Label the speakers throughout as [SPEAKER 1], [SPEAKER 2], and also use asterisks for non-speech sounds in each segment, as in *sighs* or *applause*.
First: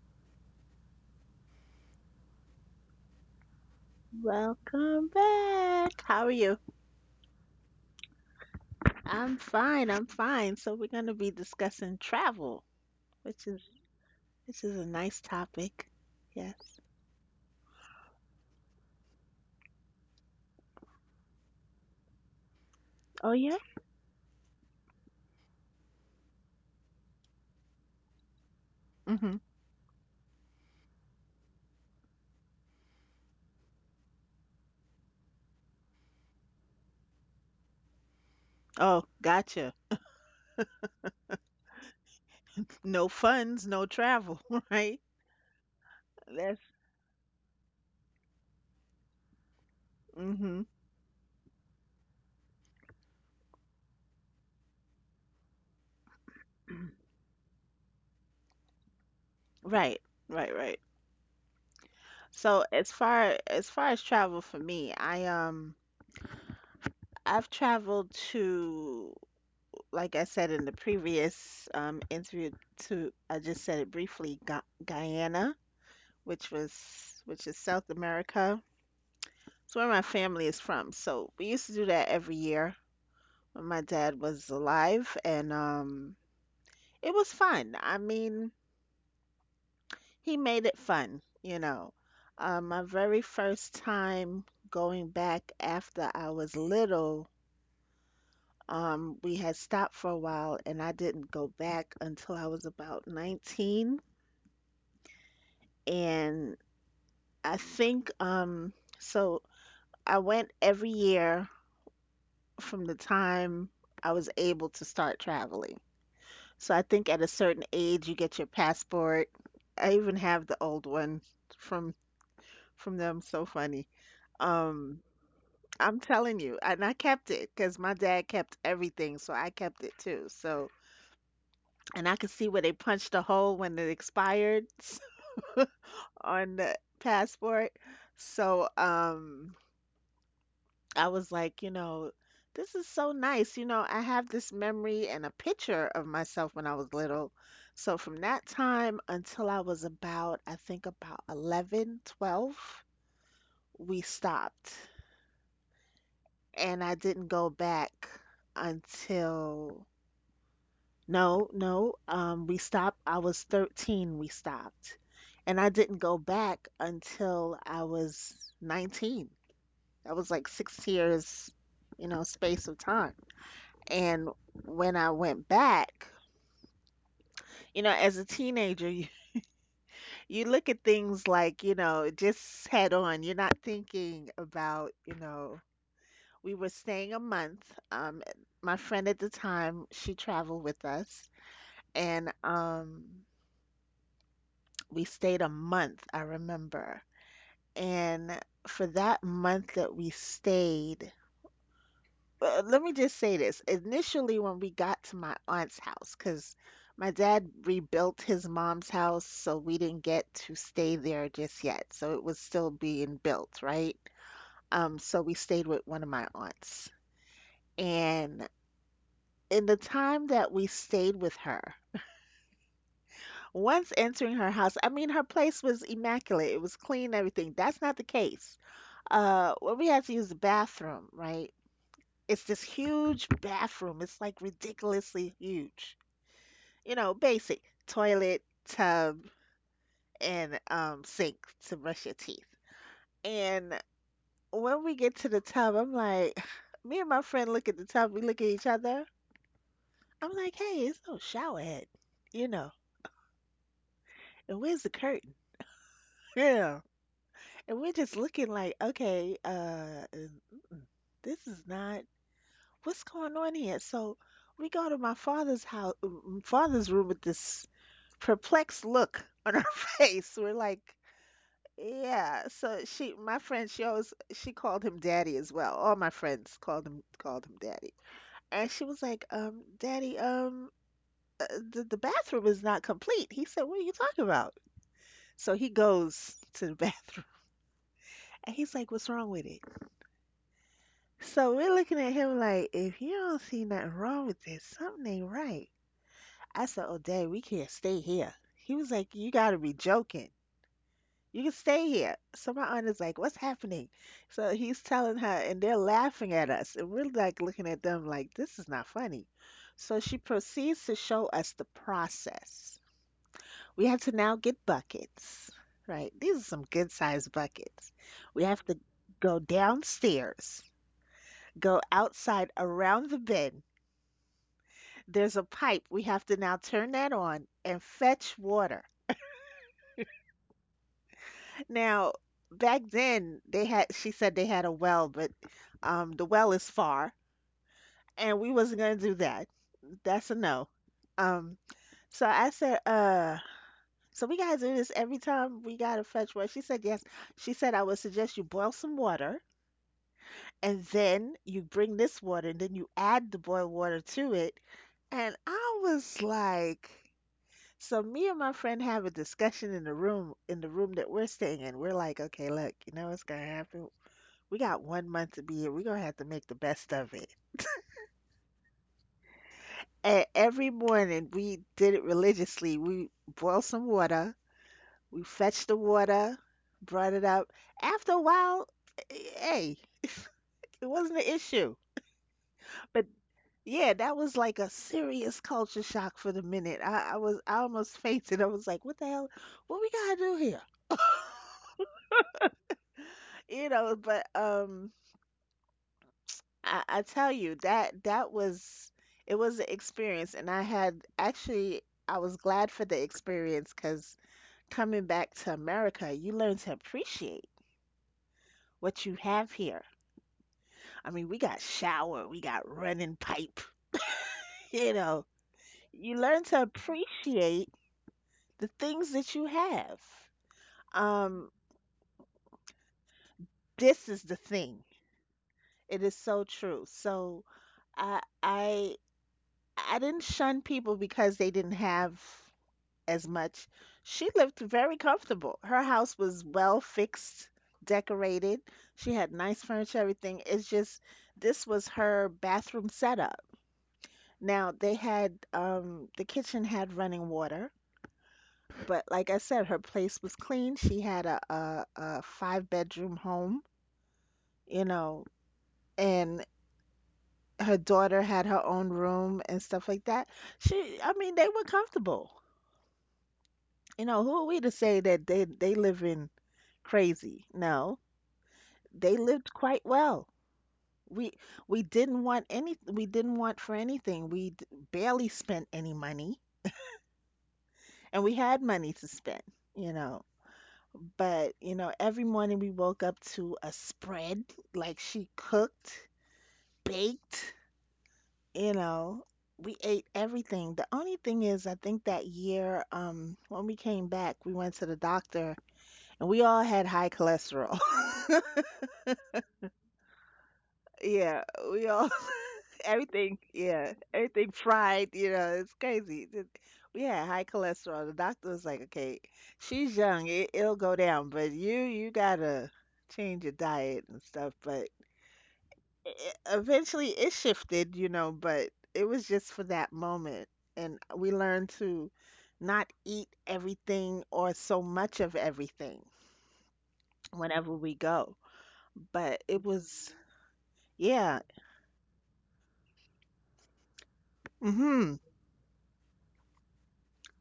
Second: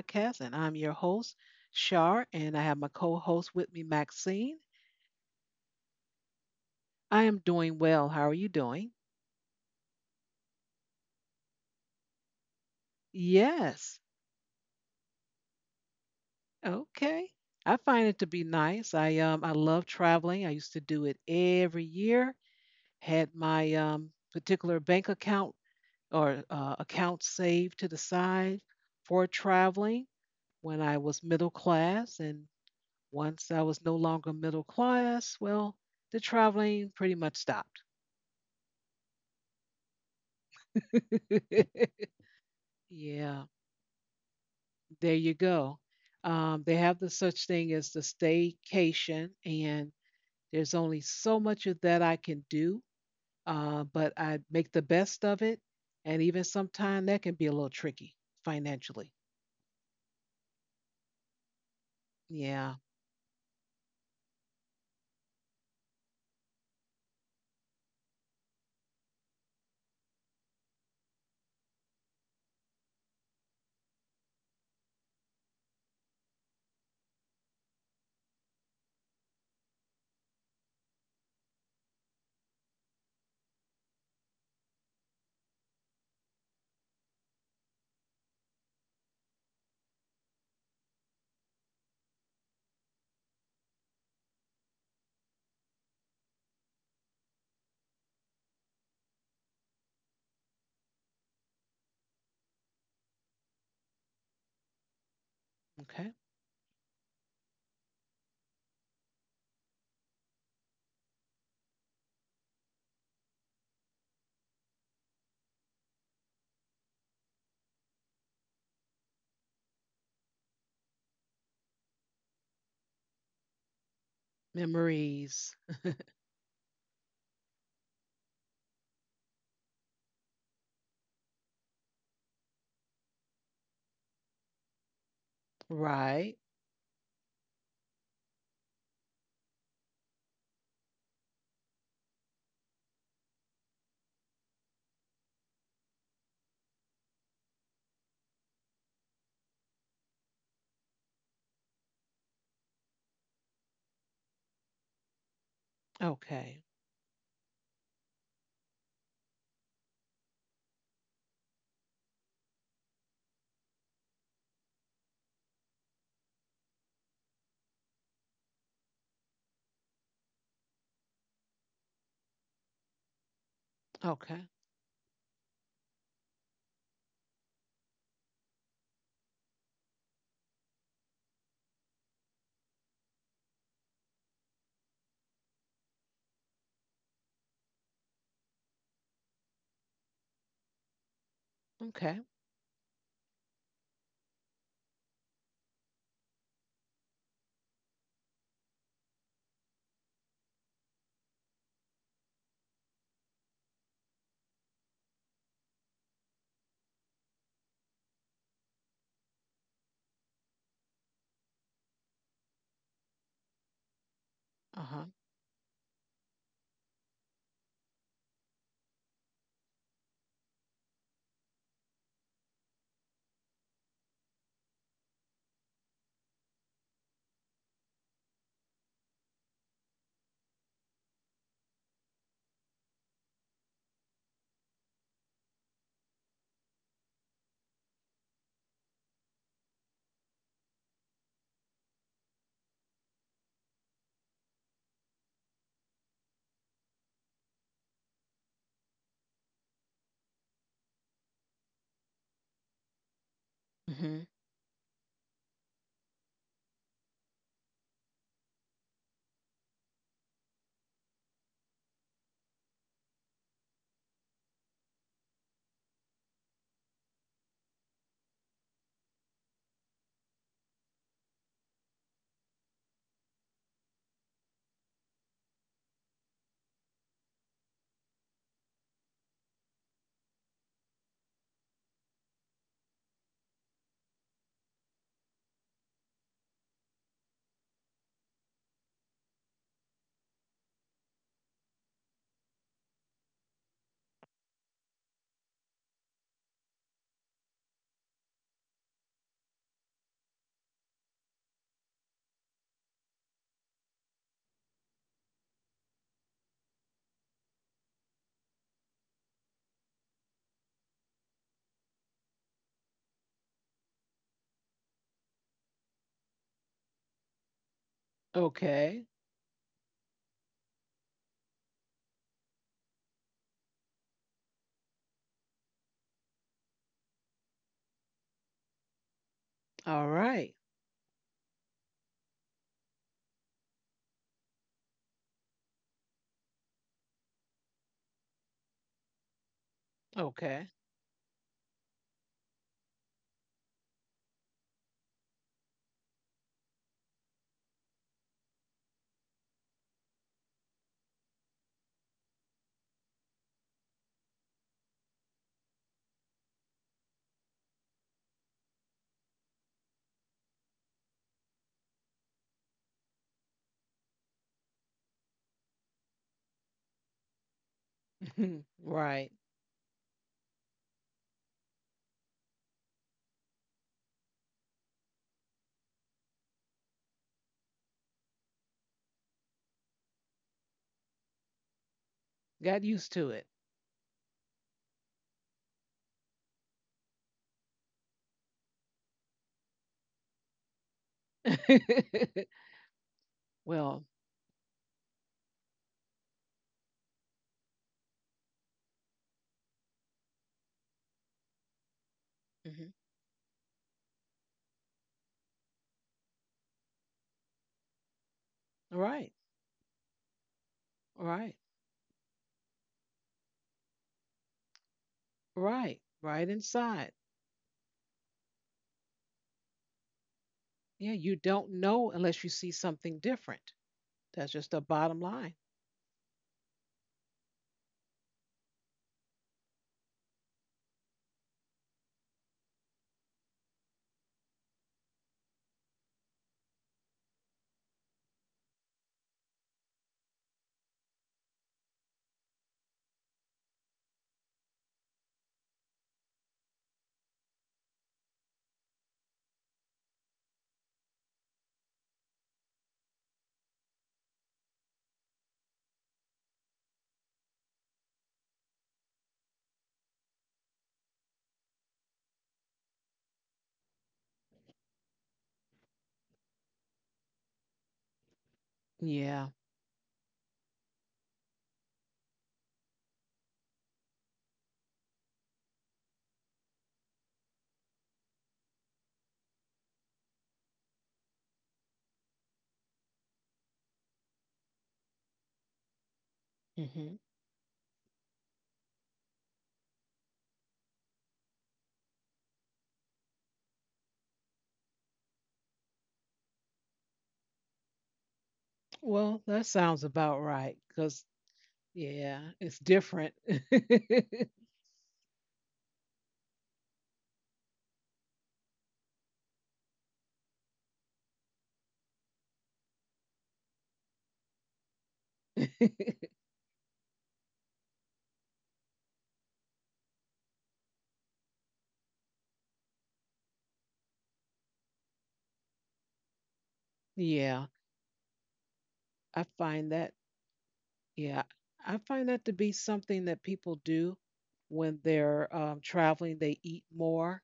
[SPEAKER 1] podcast, and I'm your host, Shar, and I have my co host with me, Maxine.
[SPEAKER 2] Welcome back. How are you?
[SPEAKER 1] I am doing well. How are you doing?
[SPEAKER 2] I'm fine. So we're going to be discussing travel, which is
[SPEAKER 1] Yes.
[SPEAKER 2] which is a nice topic. Yes.
[SPEAKER 1] Okay. I find it to be nice. I love traveling. I used to do it every year. Had
[SPEAKER 2] Oh yeah.
[SPEAKER 1] my particular bank account or account saved to the side for
[SPEAKER 2] Mhm.
[SPEAKER 1] traveling when I was middle class. And once I was no longer middle class, well, the traveling pretty much stopped.
[SPEAKER 2] Oh, gotcha.
[SPEAKER 1] *laughs*
[SPEAKER 2] No
[SPEAKER 1] Yeah,
[SPEAKER 2] funds, no travel, *laughs* right?
[SPEAKER 1] there you go. Um,
[SPEAKER 2] That's
[SPEAKER 1] they have the such thing as the staycation, and
[SPEAKER 2] mhm.
[SPEAKER 1] there's only so much of that I can do, but I make the best of it. And even sometimes that can be a little tricky financially.
[SPEAKER 2] Right. Right. So
[SPEAKER 1] Yeah.
[SPEAKER 2] as far as travel for me, I've traveled to, like I said in the previous interview, to, I just said it briefly, Gu Guyana, which was which is South America. It's where my family is from. So we used to do that every year when my dad was alive, and it was fun. I mean, he made it fun. My very first time going back after I was little, we had stopped for a while, and I didn't go back until I was about 19.
[SPEAKER 1] Okay.
[SPEAKER 2] And I think so. I went every year from the time I was able to start traveling. So I think at a certain age you get your passport. I even have the old one from them. So funny. Um,
[SPEAKER 1] Memories.
[SPEAKER 2] I'm telling you, and I kept it because my dad kept everything, so I kept it too. So, and I could see where they punched a hole when it expired *laughs*
[SPEAKER 1] Right.
[SPEAKER 2] on the passport. So I was like, you know, this is so nice. You know, I have this memory and a picture of myself when I was little. So from that time until I was about, I think about 11, 12, we stopped.
[SPEAKER 1] Okay.
[SPEAKER 2] And I didn't go back until, no, no, we stopped. I was 13, we stopped. And I didn't go back until I was 19. That was like six years, space of time. And
[SPEAKER 1] Okay.
[SPEAKER 2] when I went back, as a teenager, you look at things like, you know, just head on. You're not thinking about, you know, we were staying a month. Um, my friend at the time, she traveled with us, and
[SPEAKER 1] Okay.
[SPEAKER 2] we stayed a month, I remember. And for that month that we stayed, let me just say this. Initially, when we got to my aunt's house, because my dad rebuilt his mom's house, so we didn't get to stay there just yet. So it was still being built, right?
[SPEAKER 1] Uh huh.
[SPEAKER 2] So we stayed with one of my aunts. And in the time that we stayed with her, once entering her house, I mean, her place was immaculate. It was clean, everything. That's not the case. When we had to use the bathroom, right? It's this huge bathroom. It's like ridiculously huge. You know, basic toilet, tub, and sink to brush your teeth. And when we get to the tub, I'm like, *sighs* me and my friend look at the tub, we look at each other. I'm like, hey, it's no shower head, you know,
[SPEAKER 1] Hmm.
[SPEAKER 2] and where's the curtain? *laughs* Yeah. And we're just looking like, okay, this is not, what's going on here? So we go to my father's room with this perplexed look on our *laughs* face. We're like, yeah, so she, my friend, she always she called him daddy as well. All my friends called him daddy, and she was like, uh, the bathroom is not complete. He said, what are you talking about? So he goes to the *laughs* bathroom, and he's like, what's wrong with it? So we're looking at him like, if you don't see nothing wrong with this, something ain't right. I said, oh, daddy, we can't stay here. He was like, you gotta be joking. You can stay here. So my aunt is like, what's happening? So he's telling her, and they're laughing at us. And we're like looking at them like, this is not funny. So she proceeds to show us the process. We have to now get buckets, right? These are some good sized buckets. We have to
[SPEAKER 1] Okay.
[SPEAKER 2] go downstairs, go outside around the bend. There's a pipe. We have to now turn that on and fetch water.
[SPEAKER 1] All right.
[SPEAKER 2] Now, back then they had, she said they had a well, but the well is far and we wasn't gonna do that. That's a no.
[SPEAKER 1] Okay.
[SPEAKER 2] Um so I said, so we gotta do this every time, we gotta fetch water. She said yes. She said, I would suggest you boil some water and then you bring this water and then you add the boiled water to it. And I was like, so me and my friend have a discussion in the room, that we're staying in. We're like, okay, look, you know what's gonna happen? We got one month to be here. We're gonna have to make the best of it.
[SPEAKER 1] *laughs* Right.
[SPEAKER 2] And every morning we did it religiously. We boiled some water, we fetched the water, brought it up. After a while, eh, hey, it wasn't an issue.
[SPEAKER 1] Got
[SPEAKER 2] But
[SPEAKER 1] used to
[SPEAKER 2] yeah, that was like a serious culture shock. For the minute, I was, I almost fainted. I was like, what the hell? What we gotta do here? *laughs*
[SPEAKER 1] it. *laughs*
[SPEAKER 2] You know,
[SPEAKER 1] Well,
[SPEAKER 2] but I tell you that that was, it was an experience, and I had actually, I was glad for
[SPEAKER 1] mhm.
[SPEAKER 2] the experience because coming back to America, you learn to appreciate what you
[SPEAKER 1] Right,
[SPEAKER 2] have here. I mean, we
[SPEAKER 1] right,
[SPEAKER 2] got shower, we got running pipe, *laughs* you know.
[SPEAKER 1] right.
[SPEAKER 2] You learn
[SPEAKER 1] Right
[SPEAKER 2] to
[SPEAKER 1] inside.
[SPEAKER 2] appreciate the things that you have.
[SPEAKER 1] Yeah, you
[SPEAKER 2] Um,
[SPEAKER 1] don't know unless you see something different.
[SPEAKER 2] this is the
[SPEAKER 1] That's just the
[SPEAKER 2] thing.
[SPEAKER 1] bottom line.
[SPEAKER 2] It is so true. So I I I didn't shun people because they didn't have as much. She lived very comfortable. Her house was well fixed, decorated. She had nice furniture, everything. It's just this was her bathroom setup. Now they had, the kitchen had running water, but like I said, her place was clean. She had a five-bedroom home, you know, and her daughter had her own room and stuff like that. She, I mean, they were comfortable. You know, who are we to say that they live in crazy? No, they
[SPEAKER 1] Yeah.
[SPEAKER 2] lived quite well. We we didn't want any, we didn't want for anything. We barely spent any money and we had money to spend, you know. But, you know, every morning we woke up to a spread, like she cooked,
[SPEAKER 1] Hmm.
[SPEAKER 2] baked, you know. We ate everything. The only thing is, I think that year, when we came back, we went to the doctor and we all had high cholesterol. *laughs*
[SPEAKER 1] Well, that sounds about right because,
[SPEAKER 2] Yeah, we all
[SPEAKER 1] yeah, it's
[SPEAKER 2] *laughs*
[SPEAKER 1] different.
[SPEAKER 2] everything. Yeah,
[SPEAKER 1] *laughs*
[SPEAKER 2] everything fried. You know, it's crazy. Th- We had high cholesterol. The doctor was like, "Okay, she's young. It'll go down, but you gotta change your diet and stuff." But it, eventually, it shifted. You know, but it was just for that moment, and we learned to not eat everything or so much of everything
[SPEAKER 1] Yeah,
[SPEAKER 2] whenever we go.
[SPEAKER 1] I
[SPEAKER 2] But it
[SPEAKER 1] find that.
[SPEAKER 2] was, yeah.
[SPEAKER 1] Yeah, I find that to be something that people do when
[SPEAKER 2] Mm-hmm.
[SPEAKER 1] they're traveling. They eat more.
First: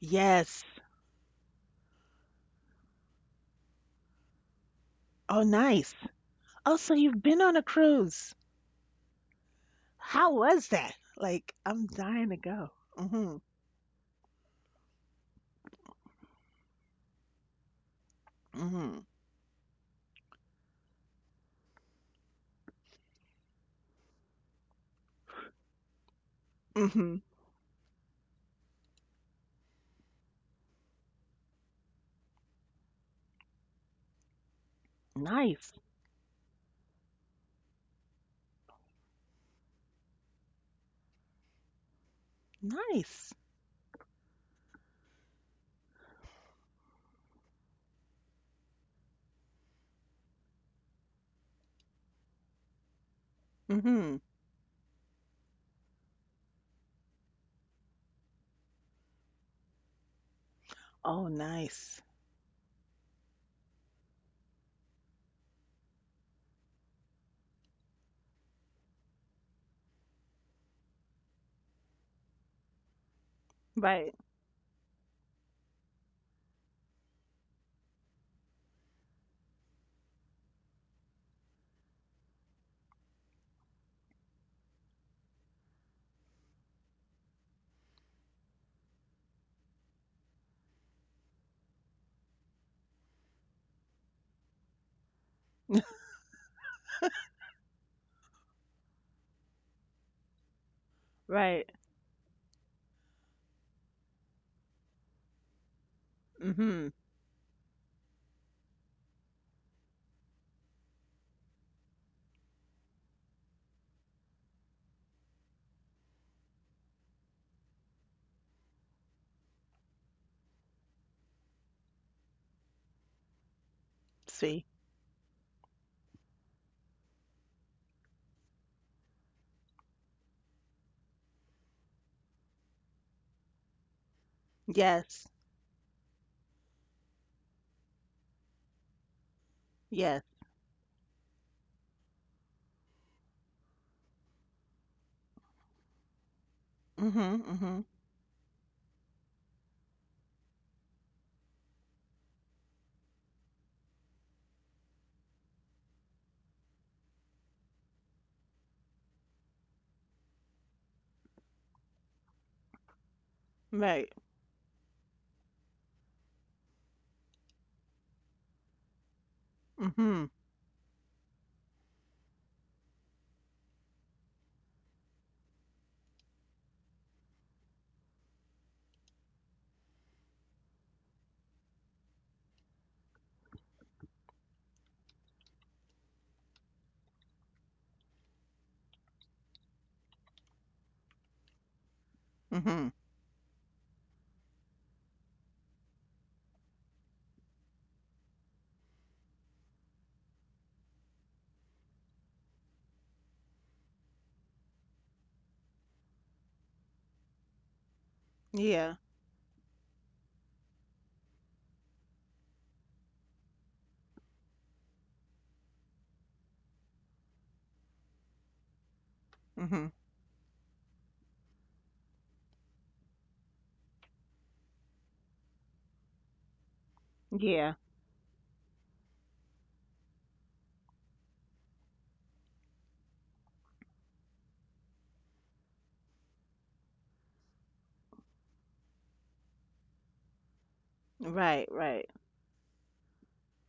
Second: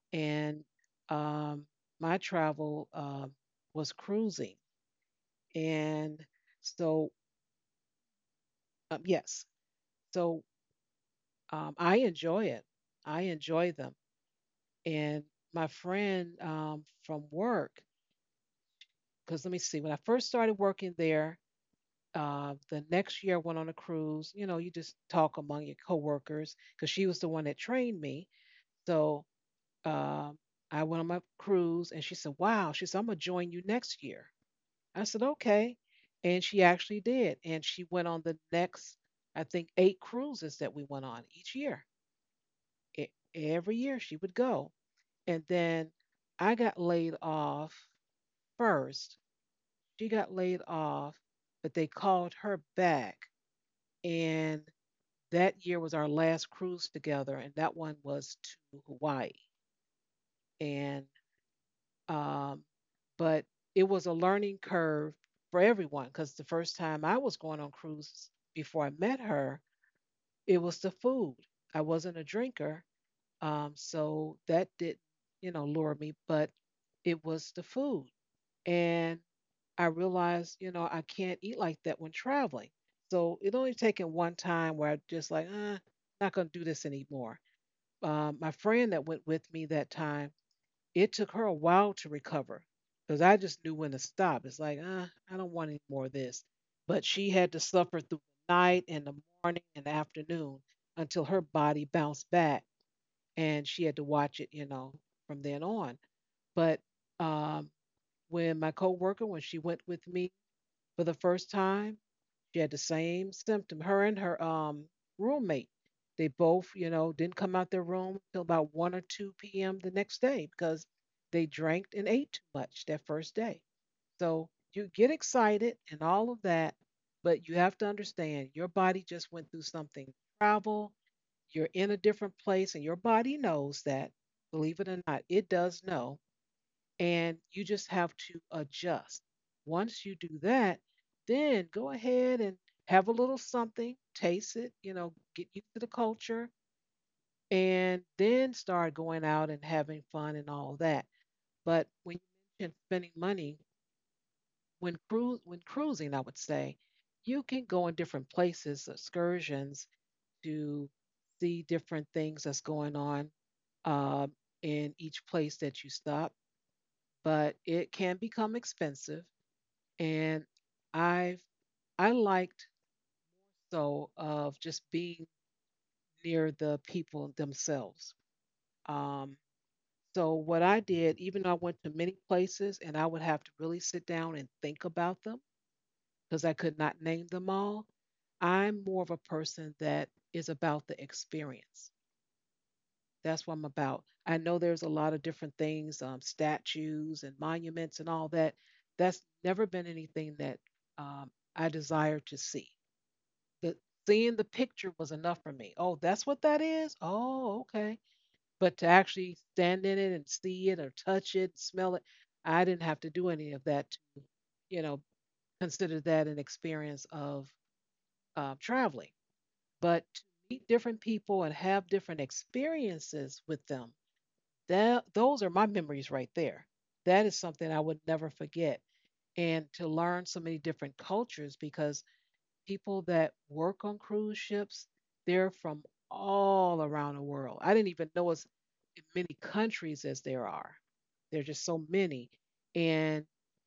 [SPEAKER 2] Yes.
[SPEAKER 1] And um, my travel was cruising.
[SPEAKER 2] Oh, nice.
[SPEAKER 1] And
[SPEAKER 2] Oh, so
[SPEAKER 1] so,
[SPEAKER 2] you've been on a cruise.
[SPEAKER 1] yes.
[SPEAKER 2] How
[SPEAKER 1] So
[SPEAKER 2] was that? Like, I'm
[SPEAKER 1] I
[SPEAKER 2] dying to
[SPEAKER 1] enjoy it.
[SPEAKER 2] go.
[SPEAKER 1] I
[SPEAKER 2] Mm-hmm.
[SPEAKER 1] enjoy them. And my friend from work,
[SPEAKER 2] Mm-hmm.
[SPEAKER 1] because let me see, when I first started working there, the next year I went on a cruise. You know, you just talk among your coworkers because she
[SPEAKER 2] Mm-hmm.
[SPEAKER 1] was the one that trained me. So um, I went on my cruise and she said, wow, she said, I'm going to join you next year. I said,
[SPEAKER 2] Nice.
[SPEAKER 1] okay. And she actually did. And she went on the next, I think, eight cruises that we went on each year. E-
[SPEAKER 2] Nice.
[SPEAKER 1] every year she would go. And then I got laid off first. She got laid off, but they called her back.
[SPEAKER 2] Mm-hmm.
[SPEAKER 1] And that year was our last cruise together. And that one was to Hawaii. And
[SPEAKER 2] Oh, nice.
[SPEAKER 1] Um, but it was a learning curve for everyone because the first time I was going on cruises before I met her, it was the food. I wasn't a drinker,
[SPEAKER 2] Right.
[SPEAKER 1] so that did, you know, lure me, but it was the food. And I realized, you know, I can't eat like that when traveling. So it only taken one time where I just like, not gonna do this anymore. My friend that went with me that time, it took her a while to recover because I just knew when to stop. It's like, I don't want any more of this. But she had to suffer through the night and the morning and the afternoon until her
[SPEAKER 2] Right.
[SPEAKER 1] body bounced back, and she had to watch it, you know, from then on. But
[SPEAKER 2] Mm-hmm.
[SPEAKER 1] um, when my coworker, when she went with me for the first time, she had the same symptom. Her and her roommate, they both, you know, didn't come out their room till about 1 or 2 p.m. the next day because they drank and ate too much that first day. So
[SPEAKER 2] See?
[SPEAKER 1] you get excited and all of that, but you have to understand your body just went through something. Travel, you're in a different place, and your body knows that. Believe it or not,
[SPEAKER 2] Yes.
[SPEAKER 1] it does know, and you just have to adjust. Once you
[SPEAKER 2] Yes.
[SPEAKER 1] do that, then go ahead and have a little something, taste it, you know, get used to the culture,
[SPEAKER 2] Mm-hmm. Mm-hmm.
[SPEAKER 1] and then start going out and having fun and all that. But when you mention spending money, when cruising, I would say you can go in different places, excursions to see different things that's going on
[SPEAKER 2] Right.
[SPEAKER 1] um, in each place that you stop, but it can become expensive.
[SPEAKER 2] Mm-hmm.
[SPEAKER 1] And I've I liked though of just being near the people themselves. Um, so what I did, even though I went to many places and I would have to really sit down and think about them because I could not name them all, I'm more of a person that is about the experience.
[SPEAKER 2] Mm-hmm.
[SPEAKER 1] That's what I'm about. I know there's a lot of different things, statues and monuments and all that. That's never been anything that I desire to see. The seeing the picture was enough for me. Oh, that's what that is? Oh, okay. But to
[SPEAKER 2] Yeah.
[SPEAKER 1] actually stand in it and see it or touch it, smell it, I didn't have to do any of that to, you know, consider that an experience of traveling.
[SPEAKER 2] Mm-hmm.
[SPEAKER 1] But to meet different people and have different experiences with them, that those are my memories right there. That is
[SPEAKER 2] Yeah.
[SPEAKER 1] something I would never forget. And to learn so many different cultures because people that work on cruise ships, they're from all around the world. I didn't even know as many countries as there are. There are just
[SPEAKER 2] Right.
[SPEAKER 1] so
[SPEAKER 2] Right.
[SPEAKER 1] many. And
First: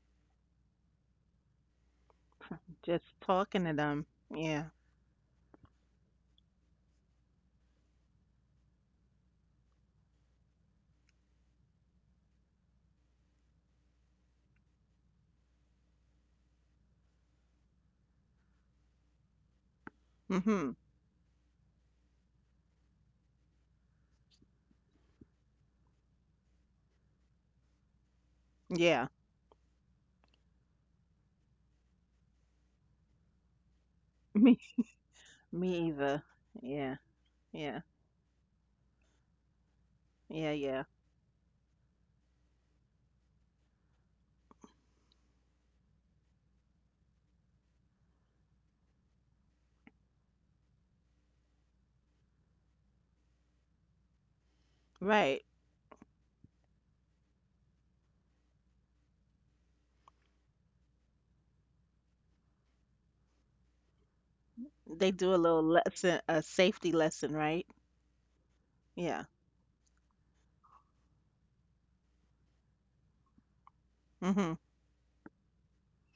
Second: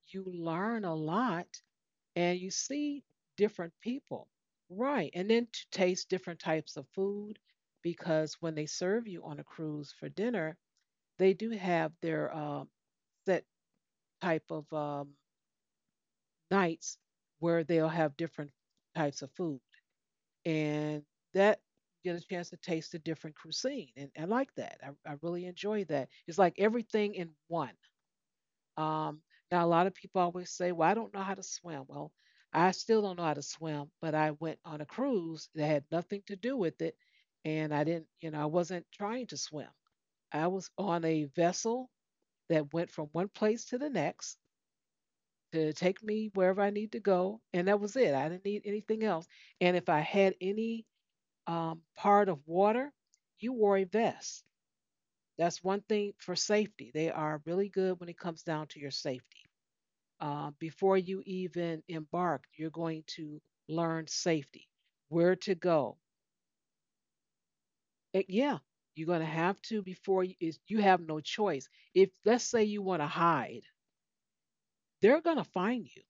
[SPEAKER 1] you learn a lot and you see
[SPEAKER 2] Just talking
[SPEAKER 1] different
[SPEAKER 2] to them.
[SPEAKER 1] people.
[SPEAKER 2] Yeah.
[SPEAKER 1] Right. And then to taste different types of food, because when they serve you on a cruise for dinner, they do have their set type of nights where they'll have different types of food.
[SPEAKER 2] Mm-hmm.
[SPEAKER 1] And that you get a chance to taste a different cuisine, and I like that. I really enjoy that. It's like everything in one.
[SPEAKER 2] Yeah.
[SPEAKER 1] Um, now a lot of people always say, well, I don't know how to swim. Well, I still don't know how to swim, but I
[SPEAKER 2] *laughs*
[SPEAKER 1] went
[SPEAKER 2] Me.
[SPEAKER 1] on a cruise that had
[SPEAKER 2] Me either.
[SPEAKER 1] nothing to do with
[SPEAKER 2] Yeah.
[SPEAKER 1] it. And
[SPEAKER 2] Yeah.
[SPEAKER 1] I didn't, you know, I wasn't trying to swim. I
[SPEAKER 2] Yeah.
[SPEAKER 1] was
[SPEAKER 2] Yeah.
[SPEAKER 1] on a vessel that went from one place to the next to take me wherever I need to go, and that was it. I didn't need anything else. And if I had any part of water, you wore a vest.
[SPEAKER 2] Right.
[SPEAKER 1] That's one thing for safety. They are really good when it comes down to your safety. Before you even embark, you're going to learn safety,
[SPEAKER 2] They do a
[SPEAKER 1] where to
[SPEAKER 2] little
[SPEAKER 1] go.
[SPEAKER 2] lesson, a safety lesson, right?
[SPEAKER 1] Yeah, you're
[SPEAKER 2] Yeah.
[SPEAKER 1] going to have to, before you, you have no choice. If, let's say, you want to hide,
[SPEAKER 2] Mhm.
[SPEAKER 1] they're going to find you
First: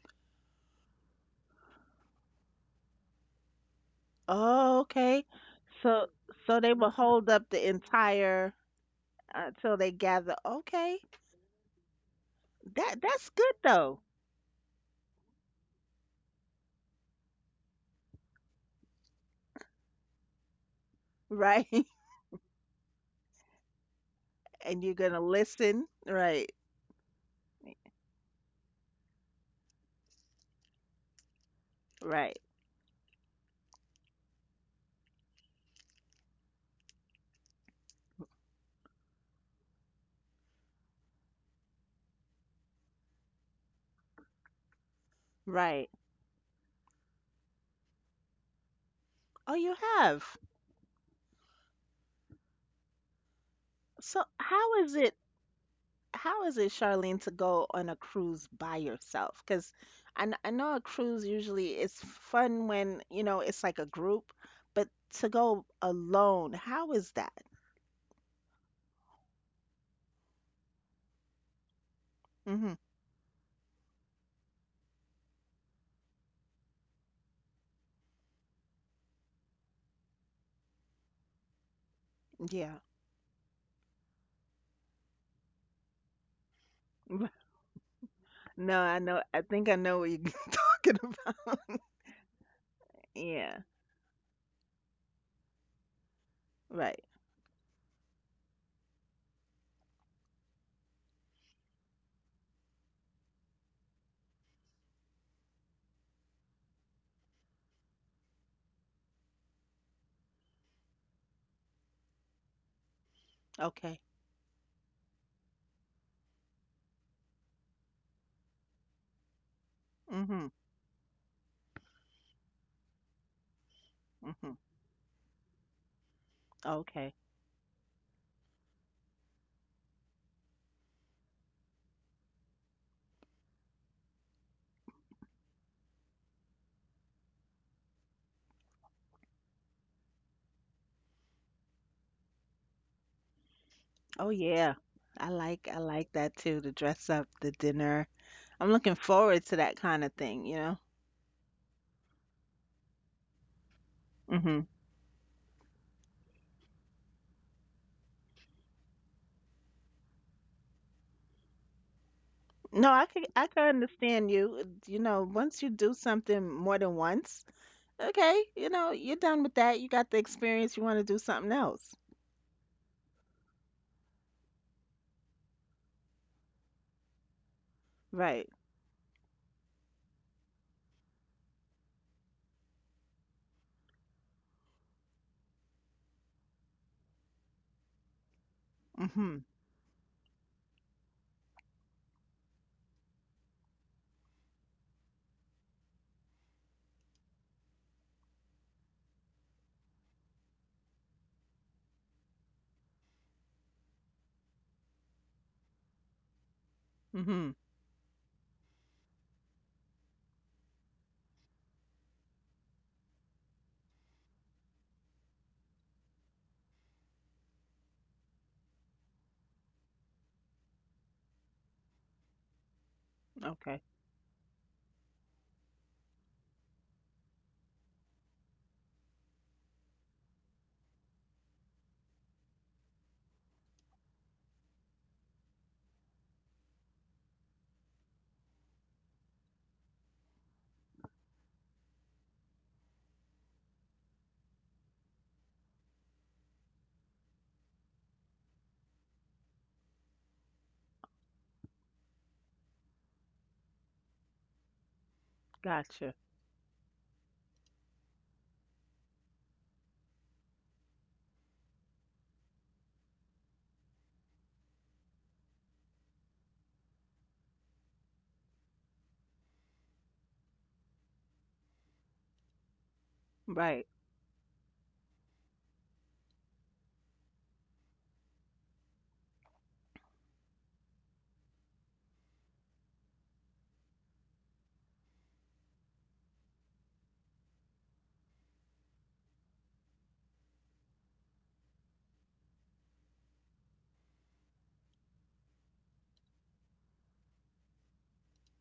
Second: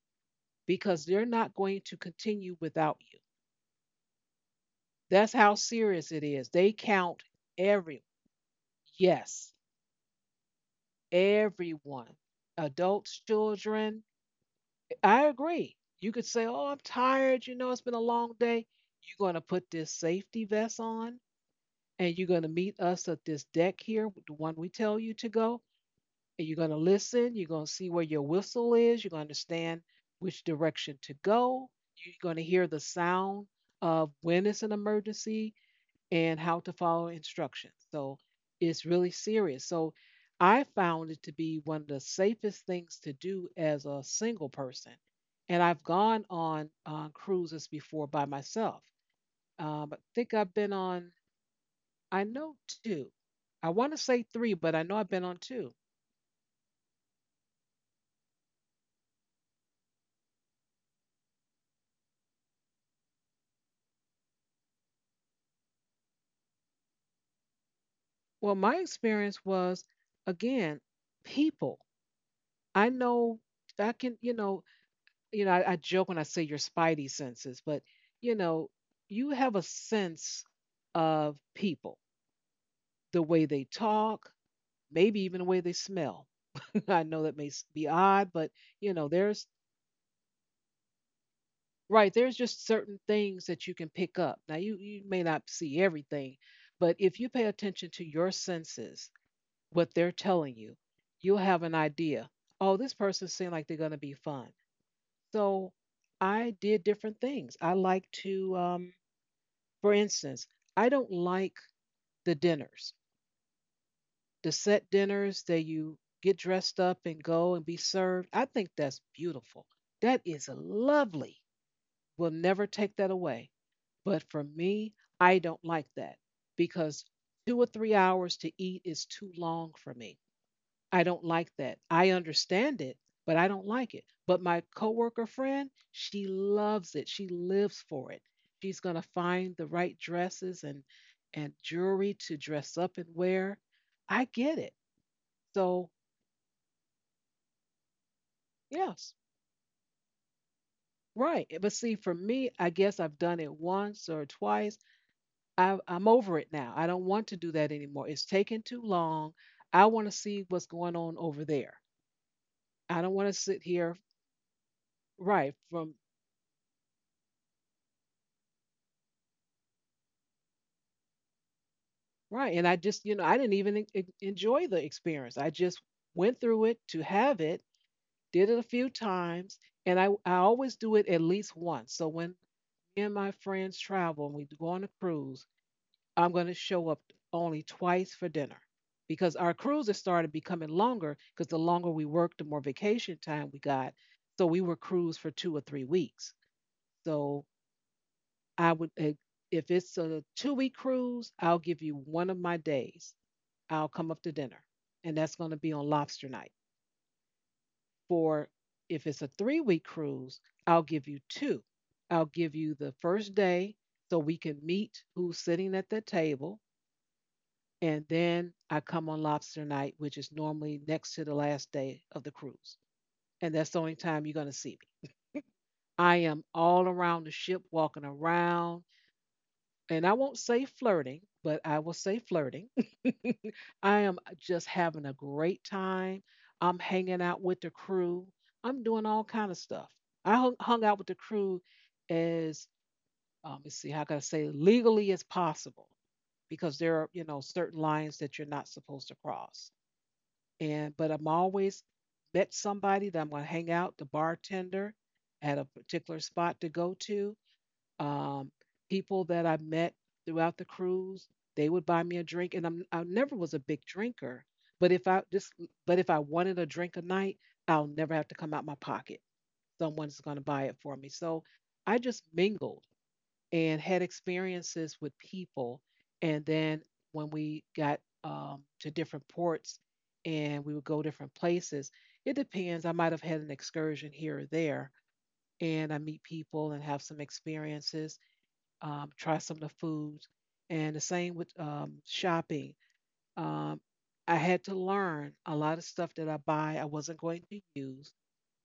[SPEAKER 1] because they're not going to continue without you.
[SPEAKER 2] Oh, okay.
[SPEAKER 1] That's how
[SPEAKER 2] So
[SPEAKER 1] serious it is.
[SPEAKER 2] so
[SPEAKER 1] They
[SPEAKER 2] they will
[SPEAKER 1] count
[SPEAKER 2] hold up the
[SPEAKER 1] every.
[SPEAKER 2] entire
[SPEAKER 1] Yes.
[SPEAKER 2] until they gather. Okay.
[SPEAKER 1] Everyone,
[SPEAKER 2] That
[SPEAKER 1] adults,
[SPEAKER 2] that's good though,
[SPEAKER 1] children. I agree. You could say, oh, I'm tired. You know, it's been a long day. You're going to put this safety vest on,
[SPEAKER 2] right? *laughs*
[SPEAKER 1] and you're going to meet us at this deck here, the one we
[SPEAKER 2] And you're
[SPEAKER 1] tell you
[SPEAKER 2] gonna
[SPEAKER 1] to go.
[SPEAKER 2] listen. Right.
[SPEAKER 1] And you're going to listen. You're going to see where your whistle is. You're going to understand which direction to go. You're
[SPEAKER 2] Right.
[SPEAKER 1] going to hear the sound of when it's an emergency and how to follow instructions. So it's really serious. So I found it to be one of the safest things to do as a single person. And I've
[SPEAKER 2] Right.
[SPEAKER 1] gone on cruises before by myself.
[SPEAKER 2] Oh, you
[SPEAKER 1] I think
[SPEAKER 2] have.
[SPEAKER 1] I've been on, I know, two. I want to
[SPEAKER 2] So
[SPEAKER 1] say three,
[SPEAKER 2] how
[SPEAKER 1] but
[SPEAKER 2] is
[SPEAKER 1] I know
[SPEAKER 2] it,
[SPEAKER 1] I've been on two.
[SPEAKER 2] how is it, Charlene, to go on a cruise by yourself? Because I, I know a cruise usually is fun when, you know, it's like a group, but to go alone, how is that?
[SPEAKER 1] Well, my experience was, again, people.
[SPEAKER 2] Hmm.
[SPEAKER 1] I know I can, I joke when I say your spidey senses, but you know, you have a sense of people,
[SPEAKER 2] Yeah.
[SPEAKER 1] the way they talk, maybe even the way they smell. *laughs* I know that may
[SPEAKER 2] *laughs*
[SPEAKER 1] be odd, but
[SPEAKER 2] No,
[SPEAKER 1] you
[SPEAKER 2] I
[SPEAKER 1] know,
[SPEAKER 2] know. I
[SPEAKER 1] there's
[SPEAKER 2] think I know what you're *laughs* talking about.
[SPEAKER 1] right, there's just certain things
[SPEAKER 2] Yeah.
[SPEAKER 1] that you can pick up. Now you may not see everything, but
[SPEAKER 2] Right.
[SPEAKER 1] if you pay attention to your senses, what they're telling you, you'll have an idea. Oh, this person seems like they're going to be fun. So I did different things. I like to, for instance, I don't like the dinners,
[SPEAKER 2] Okay.
[SPEAKER 1] the set dinners that you get dressed up and go and be served. I think that's beautiful. That is
[SPEAKER 2] Mm-hmm.
[SPEAKER 1] lovely. We'll never take that away. But for
[SPEAKER 2] Mm-hmm.
[SPEAKER 1] me, I don't like that because
[SPEAKER 2] Okay.
[SPEAKER 1] 2 or 3 hours to eat is too long for me. I don't like that. I understand it, but I don't like it. But my coworker friend, she loves it. She lives for it. She's going to find the right dresses and jewelry to dress up and wear. I
[SPEAKER 2] Oh
[SPEAKER 1] get it.
[SPEAKER 2] yeah. I
[SPEAKER 1] So,
[SPEAKER 2] like that too, to dress up, the dinner. I'm looking
[SPEAKER 1] yes,
[SPEAKER 2] forward to that kind of thing, you
[SPEAKER 1] right. But see, for me, I guess I've done it once or
[SPEAKER 2] know?
[SPEAKER 1] twice. I'm over it now. I don't want to do that anymore. It's taking too long. I want to see what's going on over there.
[SPEAKER 2] No,
[SPEAKER 1] I don't want to
[SPEAKER 2] I
[SPEAKER 1] sit
[SPEAKER 2] can
[SPEAKER 1] here,
[SPEAKER 2] understand you. You know,
[SPEAKER 1] right,
[SPEAKER 2] once you
[SPEAKER 1] from
[SPEAKER 2] do something more than once, okay, you know, you're done with that. You got the experience. You want to do something else,
[SPEAKER 1] right. And I just, you know, I didn't even enjoy the experience. I just went through it to have it, did
[SPEAKER 2] right?
[SPEAKER 1] it a few times, and I always do it at least once. So when me and my friends travel and we go on a cruise, I'm going to show up only twice for dinner because
[SPEAKER 2] Mhm.
[SPEAKER 1] our cruises started becoming longer because the longer we worked, the more vacation time we got. So we were cruised for 2 or 3 weeks. So I would, if it's a 2 week cruise, I'll give you one of my days. I'll come up to dinner. And that's going to be on lobster night.
[SPEAKER 2] Mhm.
[SPEAKER 1] For if it's a 3 week cruise, I'll give you two. I'll give you the first day so we can meet who's sitting at the table. And then I come on lobster night, which is normally next to the last day of the cruise. And that's the
[SPEAKER 2] Okay,
[SPEAKER 1] only time you're going to see me. I am all around the ship, walking around. And I won't say flirting, but I will say flirting, I am just having a great time. I'm hanging out with the crew. I'm doing all kind of stuff. I hung out with the crew as, let's see, how can I say, legally as possible, because there are, certain lines that you're not supposed to cross. And but I'm always met somebody that I'm going to hang out, the bartender at a particular
[SPEAKER 2] gotcha.
[SPEAKER 1] spot to go to. Um, People that I met throughout the cruise, they would buy me a drink, and I never was a big drinker. But if I just, but if I wanted a drink a night, I'll never have to come out my pocket. Someone's going to buy it for me. So I just mingled and
[SPEAKER 2] Right.
[SPEAKER 1] had experiences with people. And then when we got to different ports and we would go different places, it depends. I might have had an excursion here or there, and I meet people and have some experiences, try some of the foods. And the same with shopping. Um, I had to learn a lot of stuff that I buy, I wasn't going to use.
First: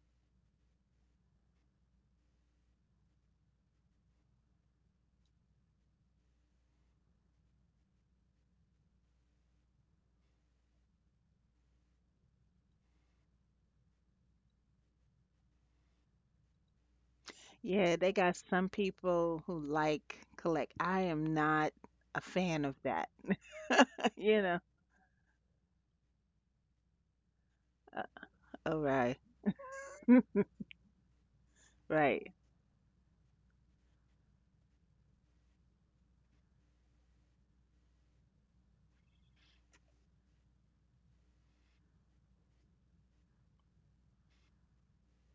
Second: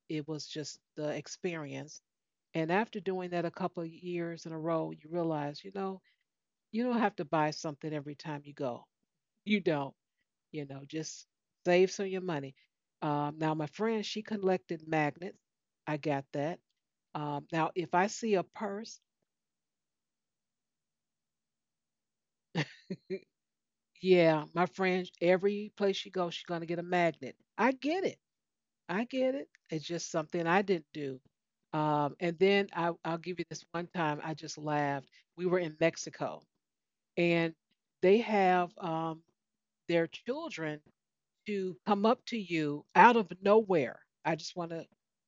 [SPEAKER 1] It was just the experience. And after doing that a couple of years in a row, you realize, you don't have to buy something every time you go. You don't, you know, just save some of your money. Now, my friend, she collected magnets. I got that. Now, if
[SPEAKER 2] Yeah,
[SPEAKER 1] I
[SPEAKER 2] they
[SPEAKER 1] see
[SPEAKER 2] got
[SPEAKER 1] a
[SPEAKER 2] some
[SPEAKER 1] purse.
[SPEAKER 2] people who like collect. I am not a fan of that. *laughs*
[SPEAKER 1] Yeah,
[SPEAKER 2] You know.
[SPEAKER 1] my friend, every place she goes, she's gonna get a magnet. I get
[SPEAKER 2] Uh,
[SPEAKER 1] it.
[SPEAKER 2] all
[SPEAKER 1] I
[SPEAKER 2] right.
[SPEAKER 1] get it. It's just something
[SPEAKER 2] *laughs*
[SPEAKER 1] I didn't do.
[SPEAKER 2] Right.
[SPEAKER 1] And then I'll give you this one time. I just laughed. We were in Mexico, and they have, their children to come up to you out of nowhere. I just want to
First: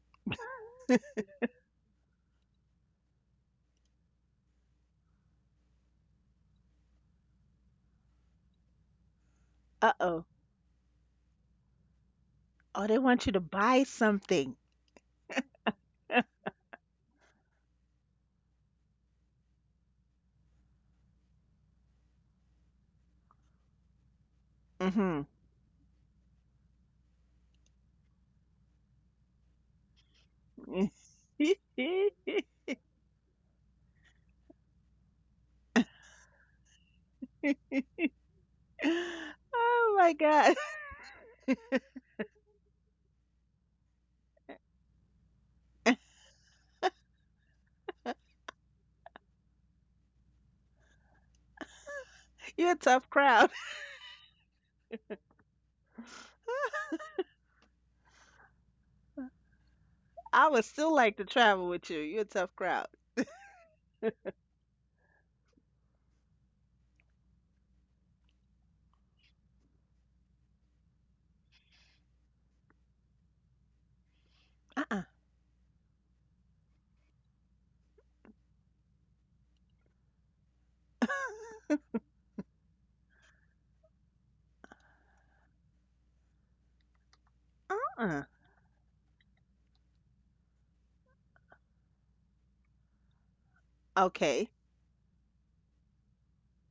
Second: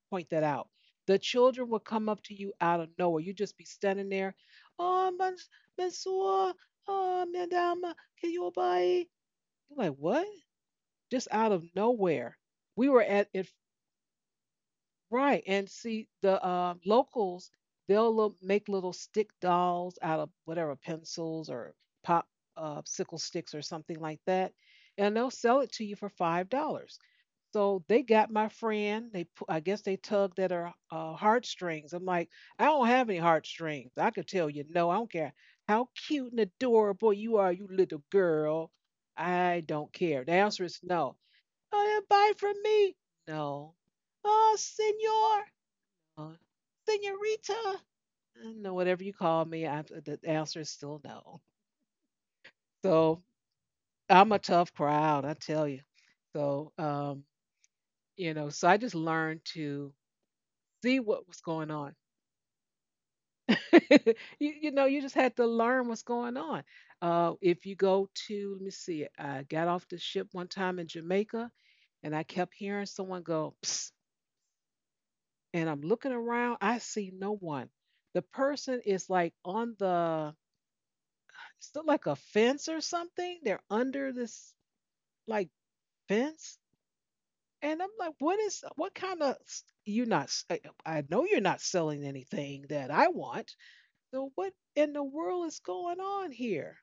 [SPEAKER 1] point that out. The children will come up to you out of nowhere. You just be standing there. Oh, monsieur, oh, madame, can you buy? You're like,
[SPEAKER 2] Uh
[SPEAKER 1] what?
[SPEAKER 2] oh.
[SPEAKER 1] Just out of nowhere. We
[SPEAKER 2] Oh,
[SPEAKER 1] were
[SPEAKER 2] they
[SPEAKER 1] at
[SPEAKER 2] want you
[SPEAKER 1] it,
[SPEAKER 2] to buy something.
[SPEAKER 1] right, and see the
[SPEAKER 2] *laughs*
[SPEAKER 1] locals. They'll make little stick dolls out of whatever pencils or pop sickle sticks or something like that, and they'll
[SPEAKER 2] Mhm.
[SPEAKER 1] sell it to you for $5. So they got my friend. I guess they tugged at her heartstrings. I'm like, I don't
[SPEAKER 2] *laughs*
[SPEAKER 1] have any heartstrings. I could tell you no. I don't care how cute and adorable you are, you little girl. I don't
[SPEAKER 2] Oh
[SPEAKER 1] care.
[SPEAKER 2] my
[SPEAKER 1] The answer
[SPEAKER 2] God.
[SPEAKER 1] is no. "Ah, buy from me." No. "Ah, senor." No. "Senorita." No, whatever you call me, the answer is still no.
[SPEAKER 2] You're a tough
[SPEAKER 1] So
[SPEAKER 2] crowd.
[SPEAKER 1] I'm a tough crowd, I tell you. So, you know, so I just learned to
[SPEAKER 2] *laughs* I would
[SPEAKER 1] see
[SPEAKER 2] still
[SPEAKER 1] what
[SPEAKER 2] like to
[SPEAKER 1] was going
[SPEAKER 2] travel
[SPEAKER 1] on.
[SPEAKER 2] with you. You're a tough crowd.
[SPEAKER 1] *laughs* You know, you just had to learn what's going on. If you go to, let me see, I got off the ship one time in Jamaica, and I kept hearing someone go, psst,
[SPEAKER 2] Uh-uh.
[SPEAKER 1] and I'm looking around, I see no one. The person is like on the,
[SPEAKER 2] *laughs*
[SPEAKER 1] it's not like a fence or something. They're under this, like, fence. And I'm like,
[SPEAKER 2] Uh-uh.
[SPEAKER 1] what is, what kind of, you not I know you're not selling anything that I want. So what
[SPEAKER 2] Okay.
[SPEAKER 1] in the world is going on here?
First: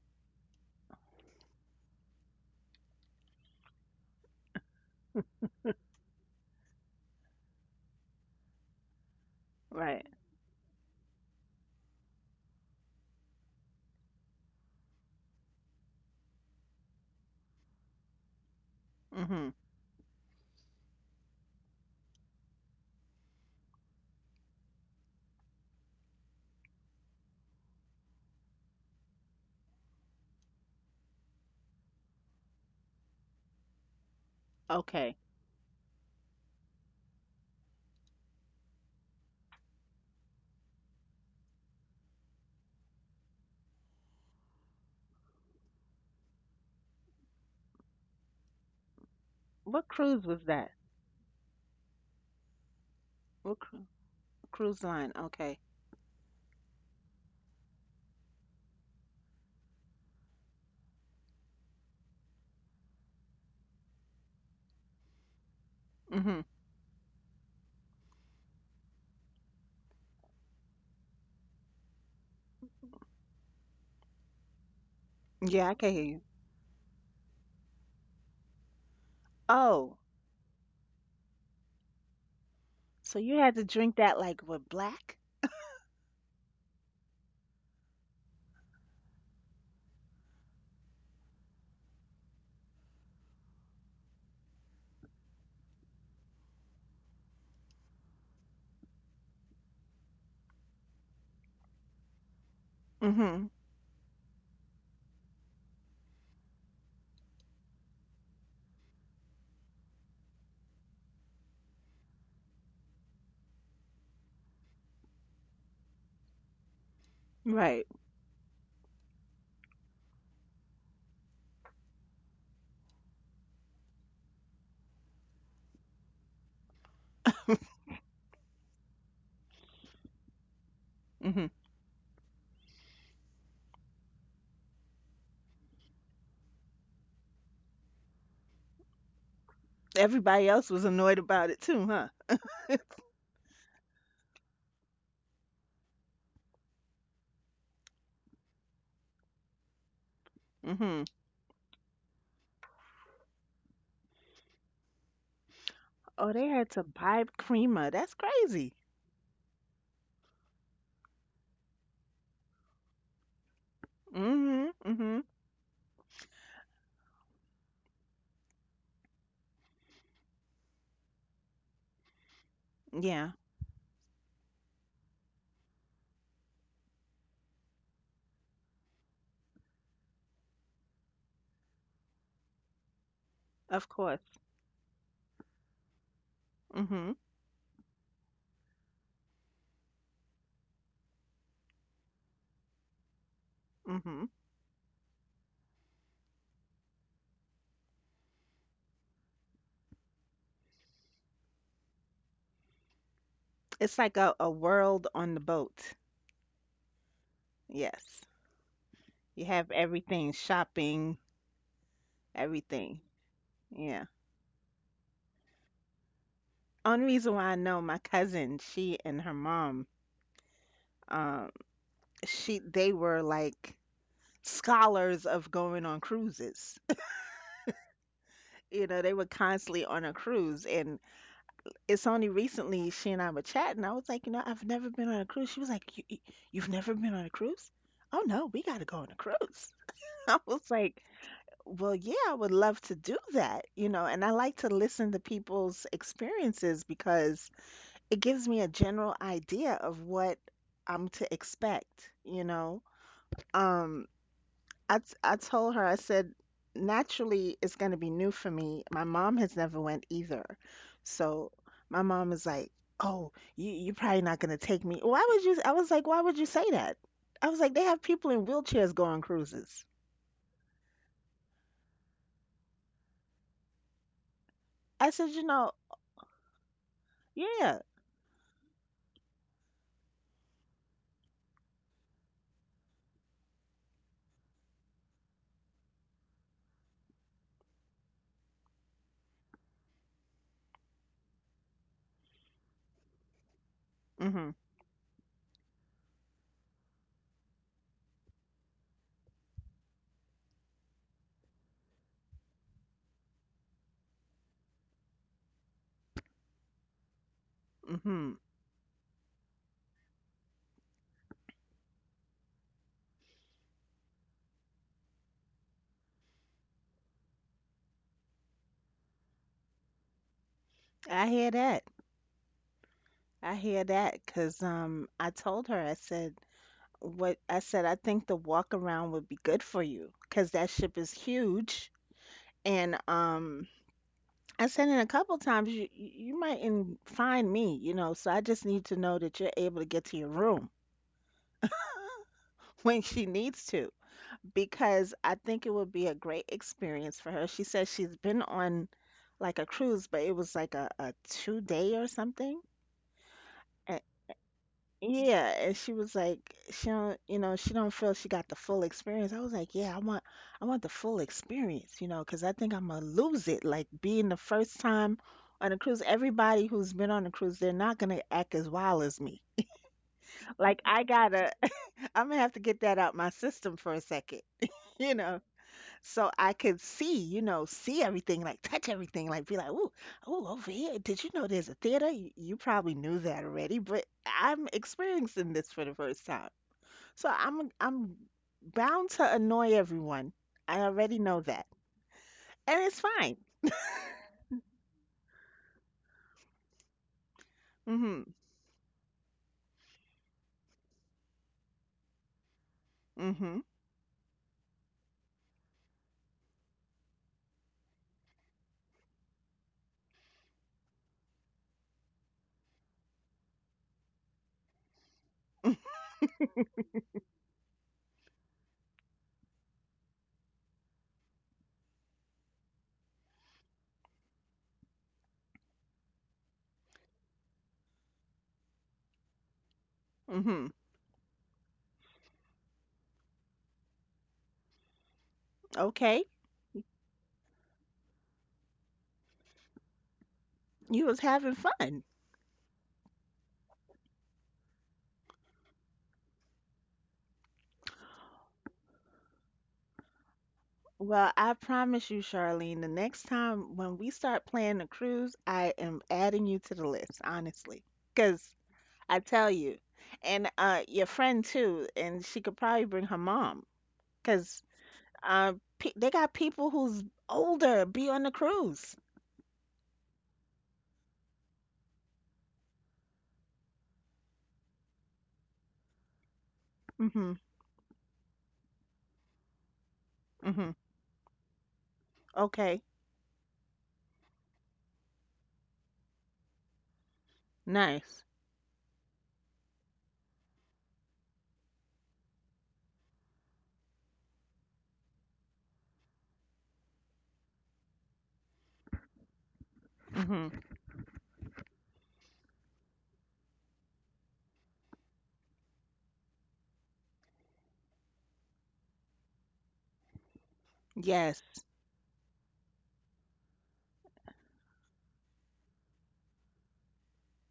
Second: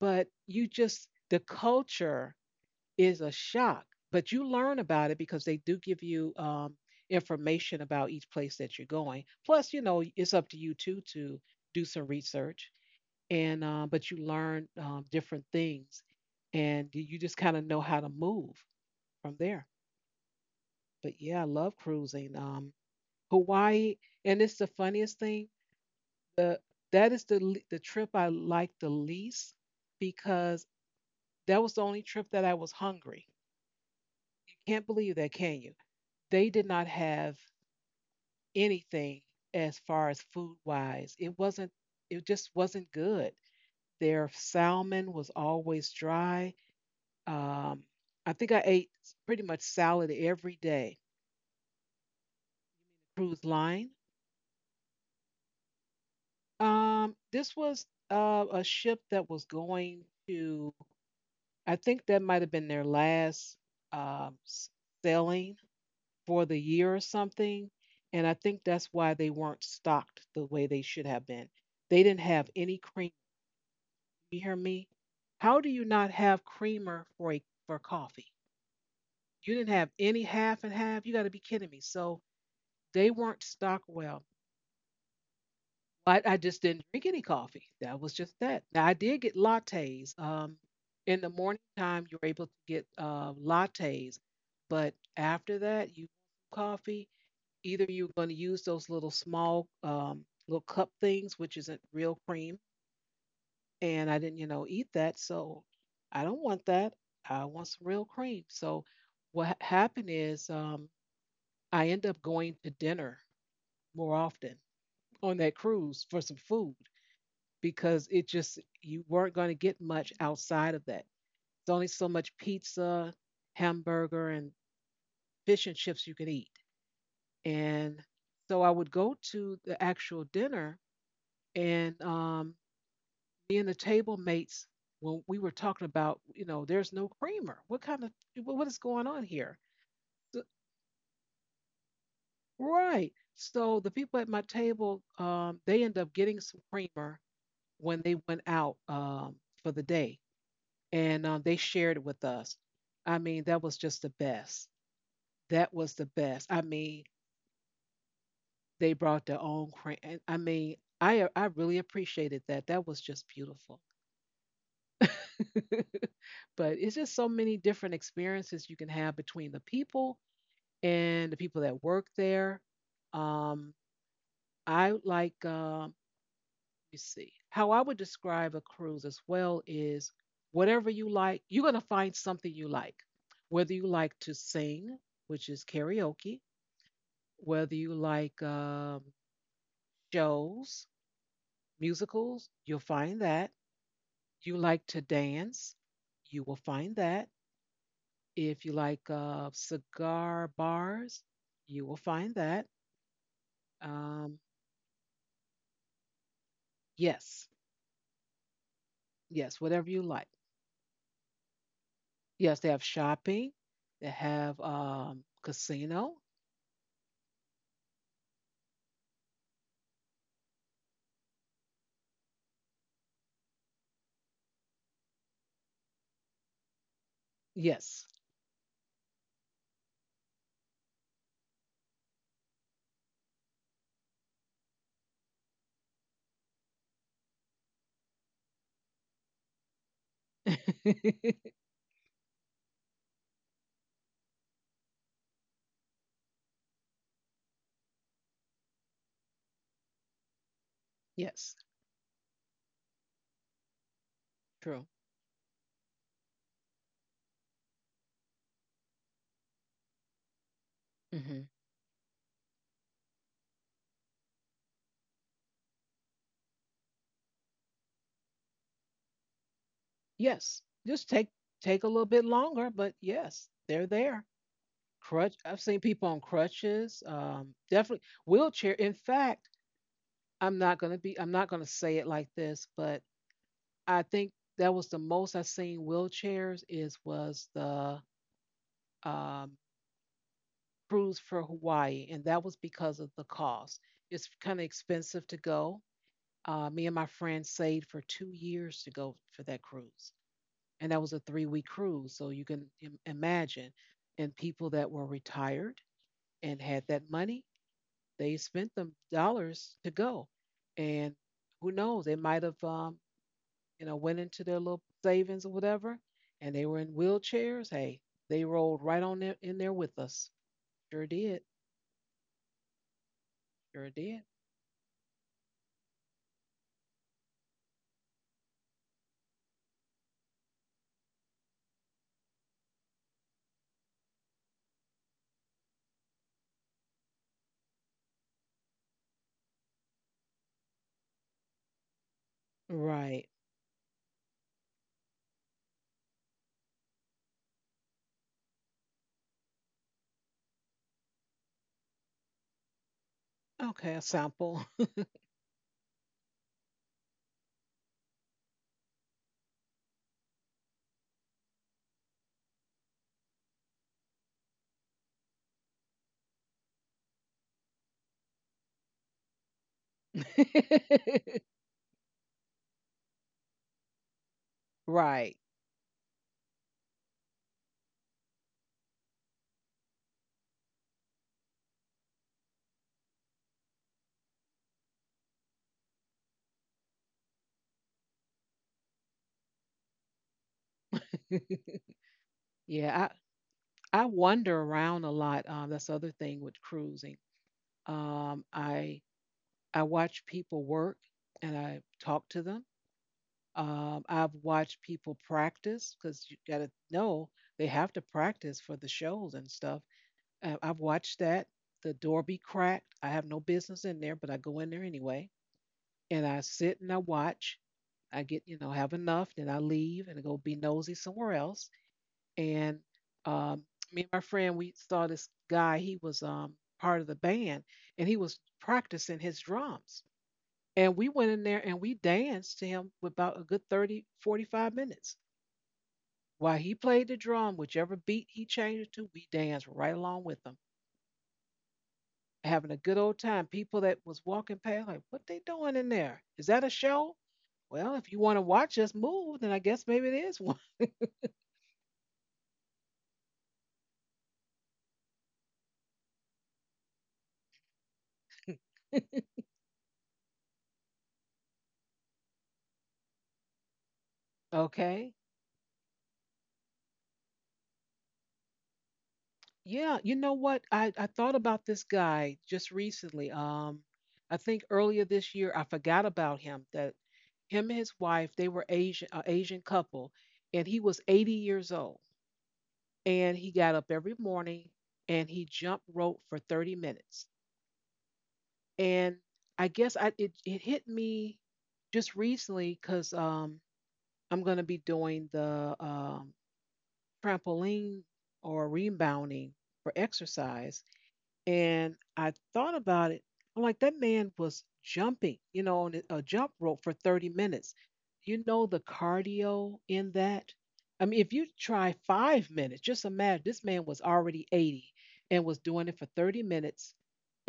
[SPEAKER 1] But you just, the culture is a shock, but you learn about it because they do give you, information about each place that you're going. Plus, you know,
[SPEAKER 2] Right.
[SPEAKER 1] it's up to you too to do some research, and but you learn different things, and you just kind of know how to move from
[SPEAKER 2] Mm-hmm.
[SPEAKER 1] there. But yeah, I love cruising. Hawaii, and it's the funniest thing. The, that is the the trip I like the least, because that was the only trip that I was hungry. Can't believe
[SPEAKER 2] Okay.
[SPEAKER 1] that, can you? They did not have anything as far as food wise. It wasn't, it just wasn't good. Their salmon was always dry. Um, I think I ate pretty much
[SPEAKER 2] What
[SPEAKER 1] salad
[SPEAKER 2] cruise was
[SPEAKER 1] every
[SPEAKER 2] that?
[SPEAKER 1] day. Cruise
[SPEAKER 2] What cru-
[SPEAKER 1] line.
[SPEAKER 2] Cruise line? Okay.
[SPEAKER 1] This was a ship that was going to, I think that might have been their last, um, s- sailing
[SPEAKER 2] Mm-hmm.
[SPEAKER 1] for the year or something. And I think that's why they weren't stocked the way they should have been. They didn't have any cream. You hear me? How
[SPEAKER 2] Yeah,
[SPEAKER 1] do
[SPEAKER 2] I
[SPEAKER 1] you
[SPEAKER 2] can hear
[SPEAKER 1] not
[SPEAKER 2] you.
[SPEAKER 1] have creamer for a, for coffee? You didn't have
[SPEAKER 2] Oh,
[SPEAKER 1] any half and half. You got to be kidding me. So they
[SPEAKER 2] so you
[SPEAKER 1] weren't
[SPEAKER 2] had to
[SPEAKER 1] stocked
[SPEAKER 2] drink that
[SPEAKER 1] well.
[SPEAKER 2] like with black?
[SPEAKER 1] But I just didn't drink any coffee. That was just that. Now I did get lattes. In the morning time, you're able to get lattes, but after that, you, coffee, either you're going to use those little small, little cup things, which isn't real cream,
[SPEAKER 2] Mm-hmm.
[SPEAKER 1] and I didn't, you know, eat that, so I don't want that. I want some real cream. So what happened is, I end up going to dinner more often on that cruise for some food,
[SPEAKER 2] Right.
[SPEAKER 1] because it just, you weren't going to get much outside of that. It's only so much pizza, hamburger, and fish and chips you can eat, and so I would go to the actual dinner,
[SPEAKER 2] Mm-hmm.
[SPEAKER 1] and me and the table mates, when we were talking about, you know, there's no creamer, what kind of, what is going on here. So,
[SPEAKER 2] Everybody else was annoyed about it too, huh?
[SPEAKER 1] right, so the people at my table, they end up getting some creamer when they went out, for the day,
[SPEAKER 2] Mm-hmm.
[SPEAKER 1] and they shared it with us. I mean, that was just the best. That was the
[SPEAKER 2] Oh,
[SPEAKER 1] best.
[SPEAKER 2] they
[SPEAKER 1] I
[SPEAKER 2] had to
[SPEAKER 1] mean,
[SPEAKER 2] buy creamer. That's crazy.
[SPEAKER 1] they brought their own cream. I mean, I really appreciated that. That was just beautiful.
[SPEAKER 2] Mm-hmm. Mm-hmm.
[SPEAKER 1] *laughs* But it's just so many different experiences you can have between the people and the people that work there.
[SPEAKER 2] Yeah,
[SPEAKER 1] Um, I like, let me see, how I would describe a cruise as well is, whatever you like, you're going to find something you like. Whether you
[SPEAKER 2] of
[SPEAKER 1] like to
[SPEAKER 2] course.
[SPEAKER 1] sing, which is karaoke,
[SPEAKER 2] Mm-hmm.
[SPEAKER 1] whether you like shows, musicals, you'll find that.
[SPEAKER 2] Mm-hmm.
[SPEAKER 1] You like to dance, you will find that. If you like cigar bars, you will find that.
[SPEAKER 2] It's like a,
[SPEAKER 1] Um,
[SPEAKER 2] a world on the boat.
[SPEAKER 1] yes,
[SPEAKER 2] Yes. You
[SPEAKER 1] yes,
[SPEAKER 2] have
[SPEAKER 1] whatever you
[SPEAKER 2] everything,
[SPEAKER 1] like.
[SPEAKER 2] shopping,
[SPEAKER 1] Yes, they have
[SPEAKER 2] everything.
[SPEAKER 1] shopping.
[SPEAKER 2] Yeah.
[SPEAKER 1] They have casino.
[SPEAKER 2] Only reason why I know my cousin, she and her mom, um, she they were like scholars of going on cruises. *laughs*
[SPEAKER 1] Yes.
[SPEAKER 2] You know, they were constantly on a cruise, and it's only recently she and I were chatting. I was like, you know, I've never been on a cruise. She was like, you've never been on a cruise? Oh no, we got to go on a cruise. *laughs* I was like,
[SPEAKER 1] *laughs*
[SPEAKER 2] well, yeah, I would love to do that, you know, and I like to listen to people's experiences because it gives me a general idea of what I'm to
[SPEAKER 1] Yes,
[SPEAKER 2] expect, you know. Um,
[SPEAKER 1] true.
[SPEAKER 2] I told her, I said naturally it's going to be new for me. My mom has never went either.
[SPEAKER 1] Hmm.
[SPEAKER 2] So my mom is like, "Oh, you're probably not going to take me." Why would you? I was like, "Why would you say that?" I was like, "They have people in wheelchairs go on cruises."
[SPEAKER 1] Yes, just take a little bit longer, but yes, they're there.
[SPEAKER 2] I said, "You
[SPEAKER 1] Crutch. I've
[SPEAKER 2] know,
[SPEAKER 1] seen people on crutches.
[SPEAKER 2] yeah."
[SPEAKER 1] Definitely wheelchair. In fact, I'm not gonna be, I'm not gonna say it like this, but I think that was the most I seen wheelchairs is, was the, um, cruise for Hawaii, and that was because of the cost. It's
[SPEAKER 2] Mhm.
[SPEAKER 1] kind of expensive to go. Me and my friend saved for 2 years to go for that cruise, and that was a three-week cruise. So you can imagine, and people that were retired and had that money, they
[SPEAKER 2] Mhm.
[SPEAKER 1] spent them dollars to go, and who knows, they might have, you know, went into their little savings or whatever, and they were in wheelchairs. Hey, they rolled right on there, in there with us. Sure
[SPEAKER 2] I
[SPEAKER 1] did.
[SPEAKER 2] hear that. I hear
[SPEAKER 1] Sure did.
[SPEAKER 2] that. Cause I told her, I said what I said, I think the walk around would be good for you. Cause that ship is huge, and I said in a couple times you might in find me, you know, so I just need to know that you're able to get to your room *laughs* when she
[SPEAKER 1] Right.
[SPEAKER 2] needs to, because I think it would be a great experience for her. She says she's been on like a cruise, but it was like a 2 day or something.
[SPEAKER 1] Okay, a sample.
[SPEAKER 2] Yeah, and she was like, she don't, you know, she don't feel she got the full experience. I was like, yeah, I want the full experience, you know, because I think I'm gonna lose it. Like being the first time on a cruise, everybody who's been on a cruise, they're not gonna act as wild as me. Like
[SPEAKER 1] *laughs*
[SPEAKER 2] I gotta, *laughs* I'm gonna have to get that out my system for a second, *laughs* you
[SPEAKER 1] Right.
[SPEAKER 2] know, so I could see, you know, see everything, like touch everything, like be like, ooh, ooh, over here, did you know there's a theater? You probably knew that already, but I'm experiencing this for the first time. So I'm bound to annoy everyone. I already know that.
[SPEAKER 1] *laughs*
[SPEAKER 2] And it's
[SPEAKER 1] Yeah,
[SPEAKER 2] fine.
[SPEAKER 1] I wander around a lot. That's the other thing with cruising.
[SPEAKER 2] Hmm.
[SPEAKER 1] Um, I I watch people work and I talk to them.
[SPEAKER 2] Hmm.
[SPEAKER 1] I've watched people practice because you got to know they have to practice for the shows and stuff. I've watched that. The door be cracked. I have no business in there, but I go in there anyway. And I sit and I watch. I get, you know, have enough. Then I leave and go be nosy somewhere else. And um, me and my friend, we saw this guy. He was part of the band, and he was practicing his drums.
[SPEAKER 2] Hmm.
[SPEAKER 1] And we went in there and we danced to him for about a good 30, 45 minutes.
[SPEAKER 2] Okay.
[SPEAKER 1] While he played the drum, whichever beat he changed it to, we danced right along with him.
[SPEAKER 2] You was having fun.
[SPEAKER 1] Having a good old time. People that was walking past, like, what they doing in there? Is that a show? Well, if you want to watch us move, then I guess maybe it is one. *laughs*
[SPEAKER 2] Well, I promise you, Charlene, the next time when we start planning a cruise, I am adding you to the list, honestly. Because I tell you, and your friend too, and she could probably bring her mom. Because
[SPEAKER 1] Okay.
[SPEAKER 2] uh, pe they got people who's older be on the cruise.
[SPEAKER 1] Yeah, you know what? I thought about this guy just recently. I think earlier this year I forgot about him. That
[SPEAKER 2] Hmm.
[SPEAKER 1] him and his wife, they were Asian, a Asian couple, and
[SPEAKER 2] Hmm.
[SPEAKER 1] he was 80 years old.
[SPEAKER 2] Okay.
[SPEAKER 1] And he got up every morning and he jump rope for 30 minutes.
[SPEAKER 2] Nice.
[SPEAKER 1] And it hit me just recently because I'm going to be doing the trampoline or rebounding for
[SPEAKER 2] Hmm.
[SPEAKER 1] exercise, and I thought about it. I'm like, that man was jumping, you know, on a jump rope for 30 minutes. You know the cardio in that. I mean, if
[SPEAKER 2] Yes.
[SPEAKER 1] you try 5 minutes, just imagine this man was already 80 and was doing it for 30 minutes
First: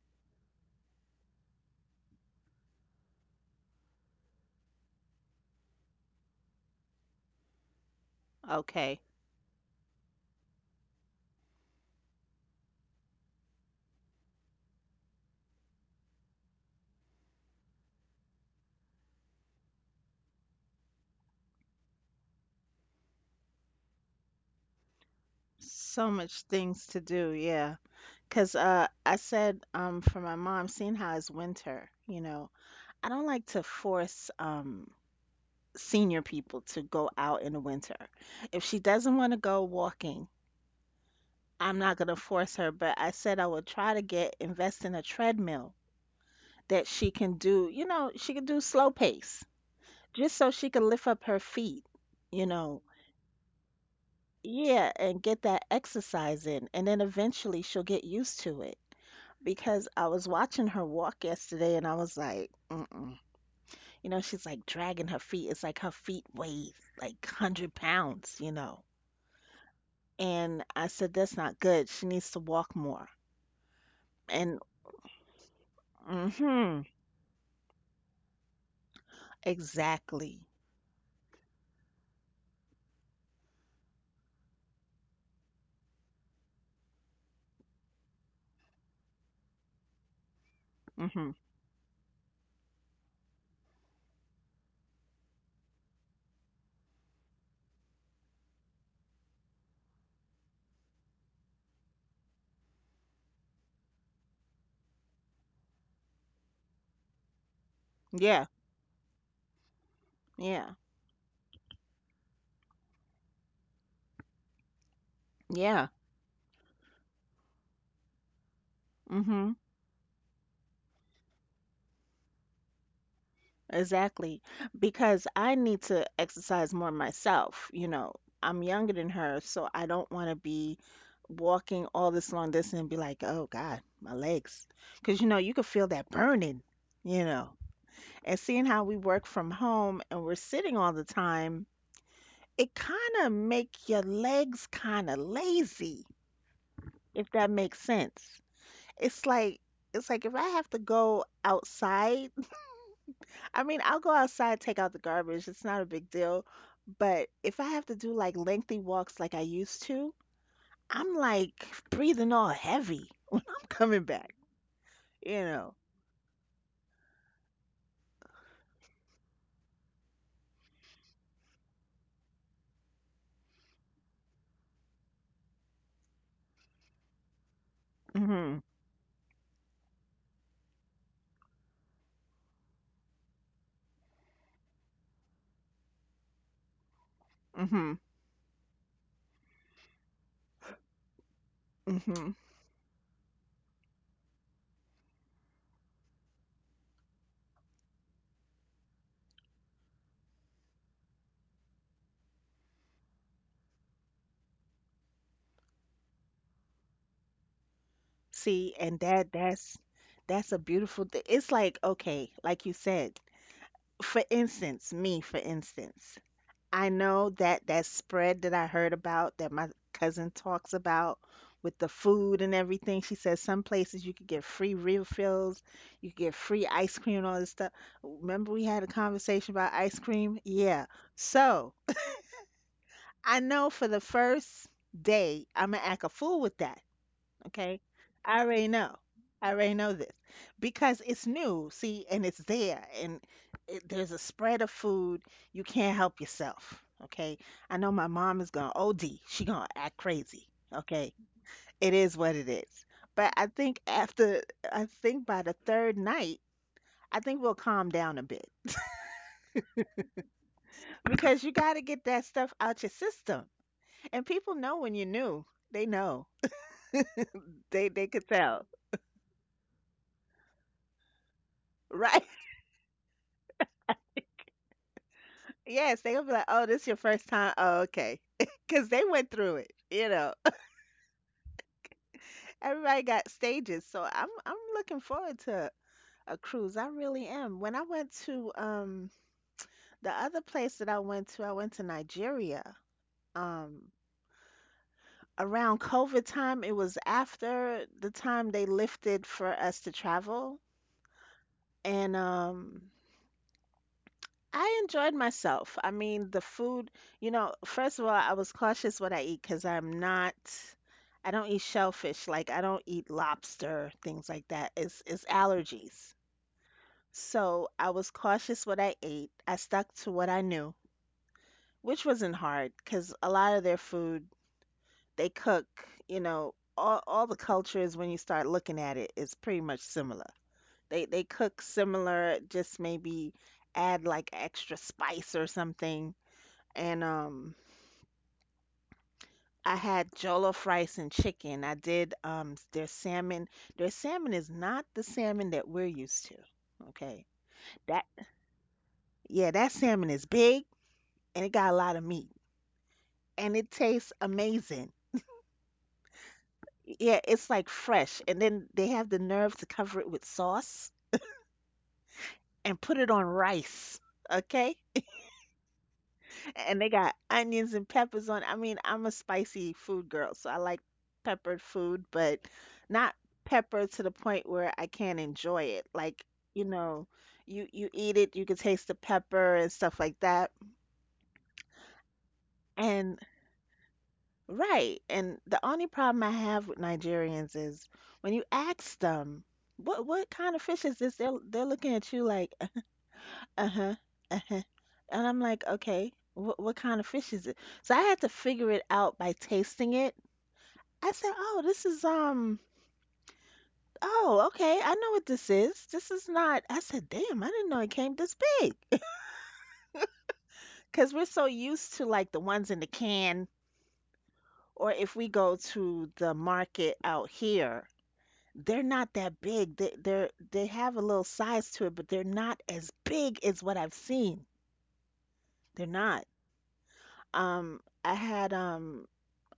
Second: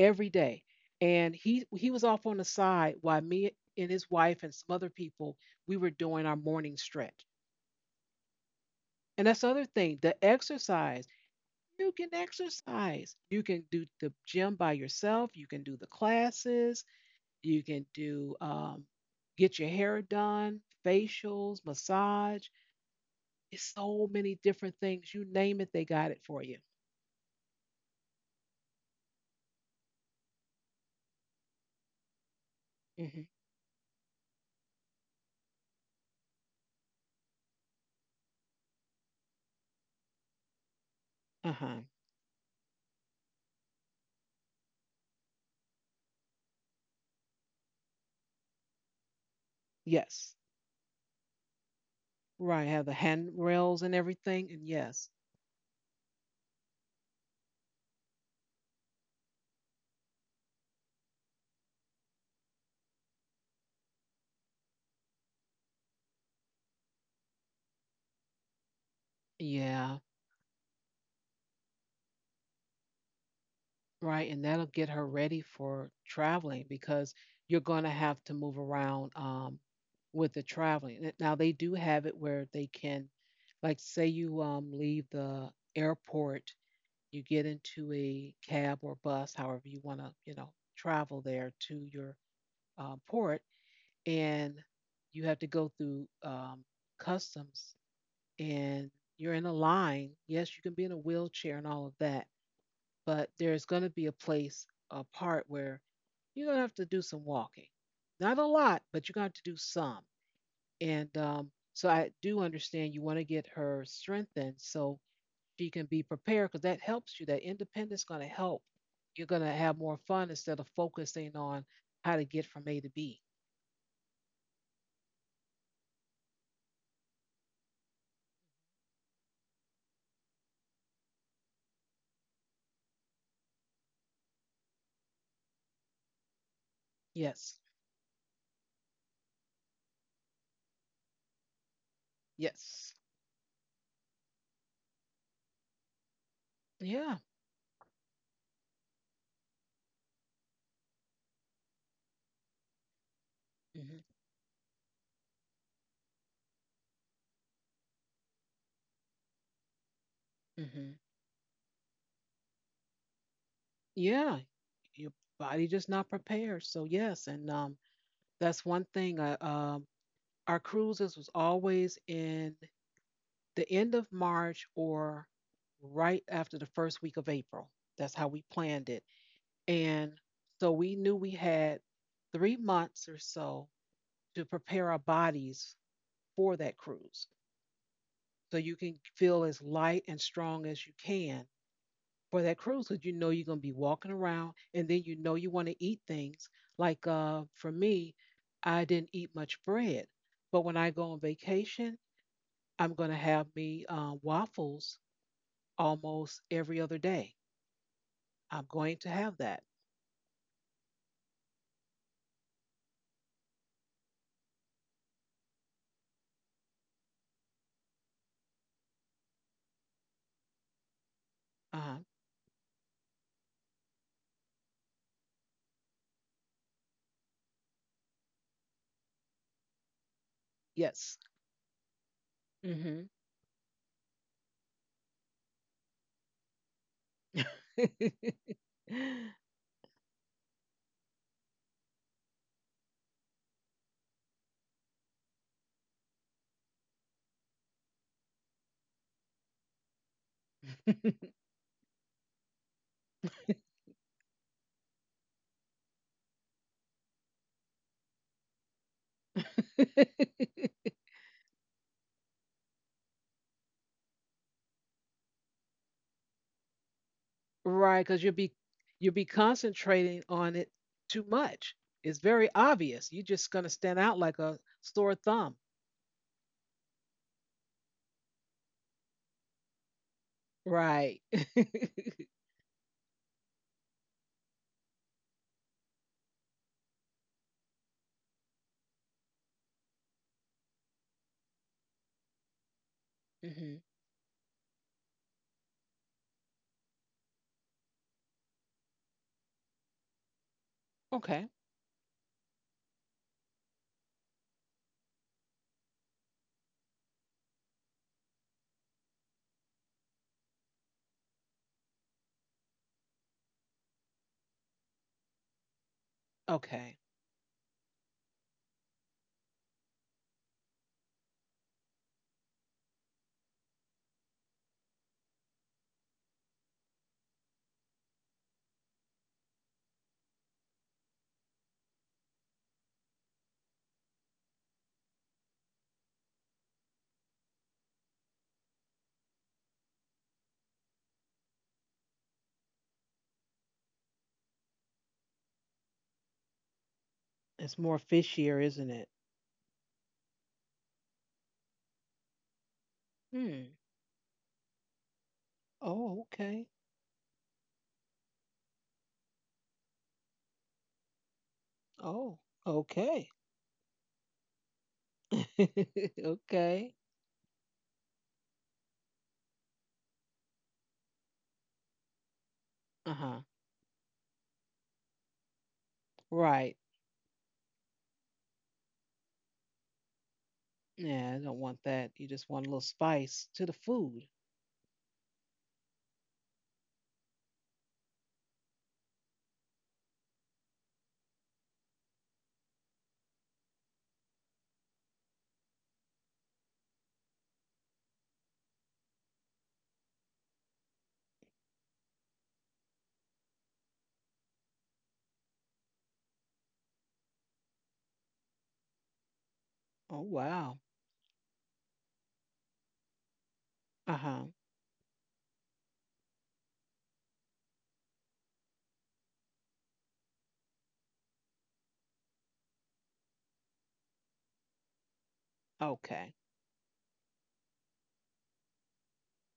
[SPEAKER 1] every day. And he was off on the side while me and his wife and some other people we were doing our morning stretch.
[SPEAKER 2] Okay.
[SPEAKER 1] And that's the other thing, the exercise. You can exercise. You can do the gym by yourself. You can do the classes. You can do get your hair done, facials, massage. It's so many different things. You name it, they
[SPEAKER 2] So
[SPEAKER 1] got it
[SPEAKER 2] much
[SPEAKER 1] for you.
[SPEAKER 2] things to do. Yeah. Cause I said for my mom, seeing how it's winter, you know, I don't
[SPEAKER 1] Hmm
[SPEAKER 2] like to force senior people to go out in the winter. If she doesn't want to go walking,
[SPEAKER 1] Uh
[SPEAKER 2] I'm
[SPEAKER 1] huh.
[SPEAKER 2] not gonna force her. But I said I would try to get invest in a treadmill that she can do. You know, she can do slow pace, just
[SPEAKER 1] Yes.
[SPEAKER 2] so she can lift up her feet. You
[SPEAKER 1] Right.
[SPEAKER 2] know,
[SPEAKER 1] Have the handrails and everything. And
[SPEAKER 2] yeah,
[SPEAKER 1] yes.
[SPEAKER 2] and get that exercise in, and then eventually she'll get used to it. Because I was watching her walk yesterday, and I was like, mm-mm. You know, she's like dragging her feet. It's like her feet weigh like 100 pounds, you know.
[SPEAKER 1] Yeah.
[SPEAKER 2] And I said, that's not good. She needs to walk more.
[SPEAKER 1] Right, and
[SPEAKER 2] And,
[SPEAKER 1] that'll get her ready for traveling
[SPEAKER 2] mm-hmm,
[SPEAKER 1] because you're going to have to move around, with
[SPEAKER 2] exactly.
[SPEAKER 1] the traveling. Now they do have it where they can, like, say you leave the airport, you get into a cab or bus, however you want to, you know, travel
[SPEAKER 2] Mm-hmm.
[SPEAKER 1] there to your port, and you have to go through customs, and you're in a line. Yes, you can be in a wheelchair and all of that, but there's going to be a place, a part where you're going to have to do some walking. Not
[SPEAKER 2] Yeah,
[SPEAKER 1] a lot, but you're going to have to do some.
[SPEAKER 2] yeah,
[SPEAKER 1] And so I do understand you want to get her strengthened. So you
[SPEAKER 2] yeah.
[SPEAKER 1] can be prepared because that helps you. That independence is going to help. You're going to
[SPEAKER 2] Mm-hmm.
[SPEAKER 1] have more fun instead of focusing on how to get from A to B.
[SPEAKER 2] Exactly. Because I need to exercise more myself. You know, I'm younger than her, so I don't want to be walking all this long distance and be like, oh God, my legs. Because, you know, you can feel that burning, you know.
[SPEAKER 1] Yes.
[SPEAKER 2] And seeing how we work from home and we're sitting all the time, it
[SPEAKER 1] Yes.
[SPEAKER 2] kind of make your legs kind of lazy,
[SPEAKER 1] Yeah.
[SPEAKER 2] if that makes sense. It's like, it's like if I have to go outside, I mean, I'll
[SPEAKER 1] hmm
[SPEAKER 2] go outside, take out the garbage. It's not a big deal. But if I have to do like lengthy walks like I used to,
[SPEAKER 1] hmm
[SPEAKER 2] I'm like breathing all heavy *laughs* when I'm coming back,
[SPEAKER 1] Yeah. Your
[SPEAKER 2] you
[SPEAKER 1] body
[SPEAKER 2] know.
[SPEAKER 1] just not prepared. So yes, and that's one thing. Our cruises was always in the end of March or right after the first week of April. That's how we
[SPEAKER 2] Mhm.
[SPEAKER 1] planned it. And so we knew we had 3 months or so to prepare our bodies for that cruise.
[SPEAKER 2] Mhm.
[SPEAKER 1] So you can feel as light and strong as you can
[SPEAKER 2] Mhm.
[SPEAKER 1] for that cruise because you know you're going to be walking around and then you know you want to eat things. Like for me, I didn't eat much bread, but when I go on vacation, I'm going to have me waffles almost every other day. I'm
[SPEAKER 2] See,
[SPEAKER 1] going
[SPEAKER 2] and
[SPEAKER 1] to
[SPEAKER 2] that
[SPEAKER 1] have that.
[SPEAKER 2] that's that's a beautiful thing. It's like, okay, like you said, for instance, me, for instance, I know that that spread that I heard about that my cousin talks about with the
[SPEAKER 1] Uh,
[SPEAKER 2] food and everything. She says some places you could get free refills, you could get free ice cream and all this stuff. Remember we had a conversation about ice cream? Yeah.
[SPEAKER 1] yes.
[SPEAKER 2] So
[SPEAKER 1] hmm
[SPEAKER 2] I know for the first day I'm gonna act a fool with that. Okay. I already know.
[SPEAKER 1] *laughs*
[SPEAKER 2] I already know this because it's new, see, and it's there, and it, there's a spread of food. You can't help yourself. Okay. I know my mom is gonna OD. She gonna act crazy. Okay. It is what it is. But I think after, I think by the third night, I think we'll calm down a bit because you got to get that stuff out your system. And people know when you're new. They know. They
[SPEAKER 1] Right,
[SPEAKER 2] they
[SPEAKER 1] because
[SPEAKER 2] could tell,
[SPEAKER 1] you'll be concentrating on it too much.
[SPEAKER 2] *laughs*
[SPEAKER 1] It's
[SPEAKER 2] right?
[SPEAKER 1] very obvious. You're just going to stand out like a sore thumb.
[SPEAKER 2] Yes, they'll be like, "Oh, this your first time? Oh, okay." *laughs* Because they went through it, you know.
[SPEAKER 1] Right. *laughs*
[SPEAKER 2] *laughs* Everybody got stages, so I'm looking forward to a cruise. I really am. When I went to the other place that I went to Nigeria.
[SPEAKER 1] hmm
[SPEAKER 2] Um, around COVID time, it was after the time they lifted for us to travel,
[SPEAKER 1] Okay.
[SPEAKER 2] and I enjoyed myself. I mean, the food, you know, first of all, I was cautious what I eat because I'm not, I don't eat shellfish. Like I don't eat lobster, things like that. It's allergies.
[SPEAKER 1] Okay.
[SPEAKER 2] So I was cautious what I ate. I stuck to what I knew, which wasn't hard because a lot of their food they cook, you know, all the cultures when you start looking at it is pretty much similar. They cook similar, just maybe add like extra spice or something, and I had jollof rice and chicken. I did their salmon. Their salmon is not the salmon that we're used to. Okay.
[SPEAKER 1] It's more
[SPEAKER 2] That
[SPEAKER 1] fishier, isn't it?
[SPEAKER 2] yeah, that salmon is big and it got a lot of meat and it
[SPEAKER 1] Hmm.
[SPEAKER 2] tastes amazing.
[SPEAKER 1] Oh, okay.
[SPEAKER 2] Yeah, it's like fresh. And then they have the nerve to cover it with sauce
[SPEAKER 1] Oh,
[SPEAKER 2] and put it
[SPEAKER 1] okay.
[SPEAKER 2] on rice. Okay?
[SPEAKER 1] *laughs*
[SPEAKER 2] And
[SPEAKER 1] Okay.
[SPEAKER 2] they got onions and peppers on. I mean, I'm a spicy food girl, so I like peppered food, but
[SPEAKER 1] Uh
[SPEAKER 2] not
[SPEAKER 1] huh.
[SPEAKER 2] pepper to the point where I can't enjoy it. Like, you
[SPEAKER 1] Right.
[SPEAKER 2] know, you eat it, you can taste the pepper and stuff like that.
[SPEAKER 1] Yeah, I don't want that. You just want a little
[SPEAKER 2] And
[SPEAKER 1] spice to the food.
[SPEAKER 2] right, and the only problem I have with Nigerians is when you ask them, "What kind of fish is this?" They're looking at you like, "Uh-huh, uh-huh." And I'm like, "Okay, what kind of fish is it?" So I had to figure it out by tasting it. I said, "Oh, this is oh, okay, I know what this is. This is not." I said, "Damn, I didn't know it came this big." *laughs*
[SPEAKER 1] Oh, wow.
[SPEAKER 2] Because we're so used to like the ones in the can,
[SPEAKER 1] Uh huh.
[SPEAKER 2] or if we go to the market out here, they're not that big. They have a little size to it, but they're not as big as what I've seen. They're not.
[SPEAKER 1] Okay.
[SPEAKER 2] Um, I had um,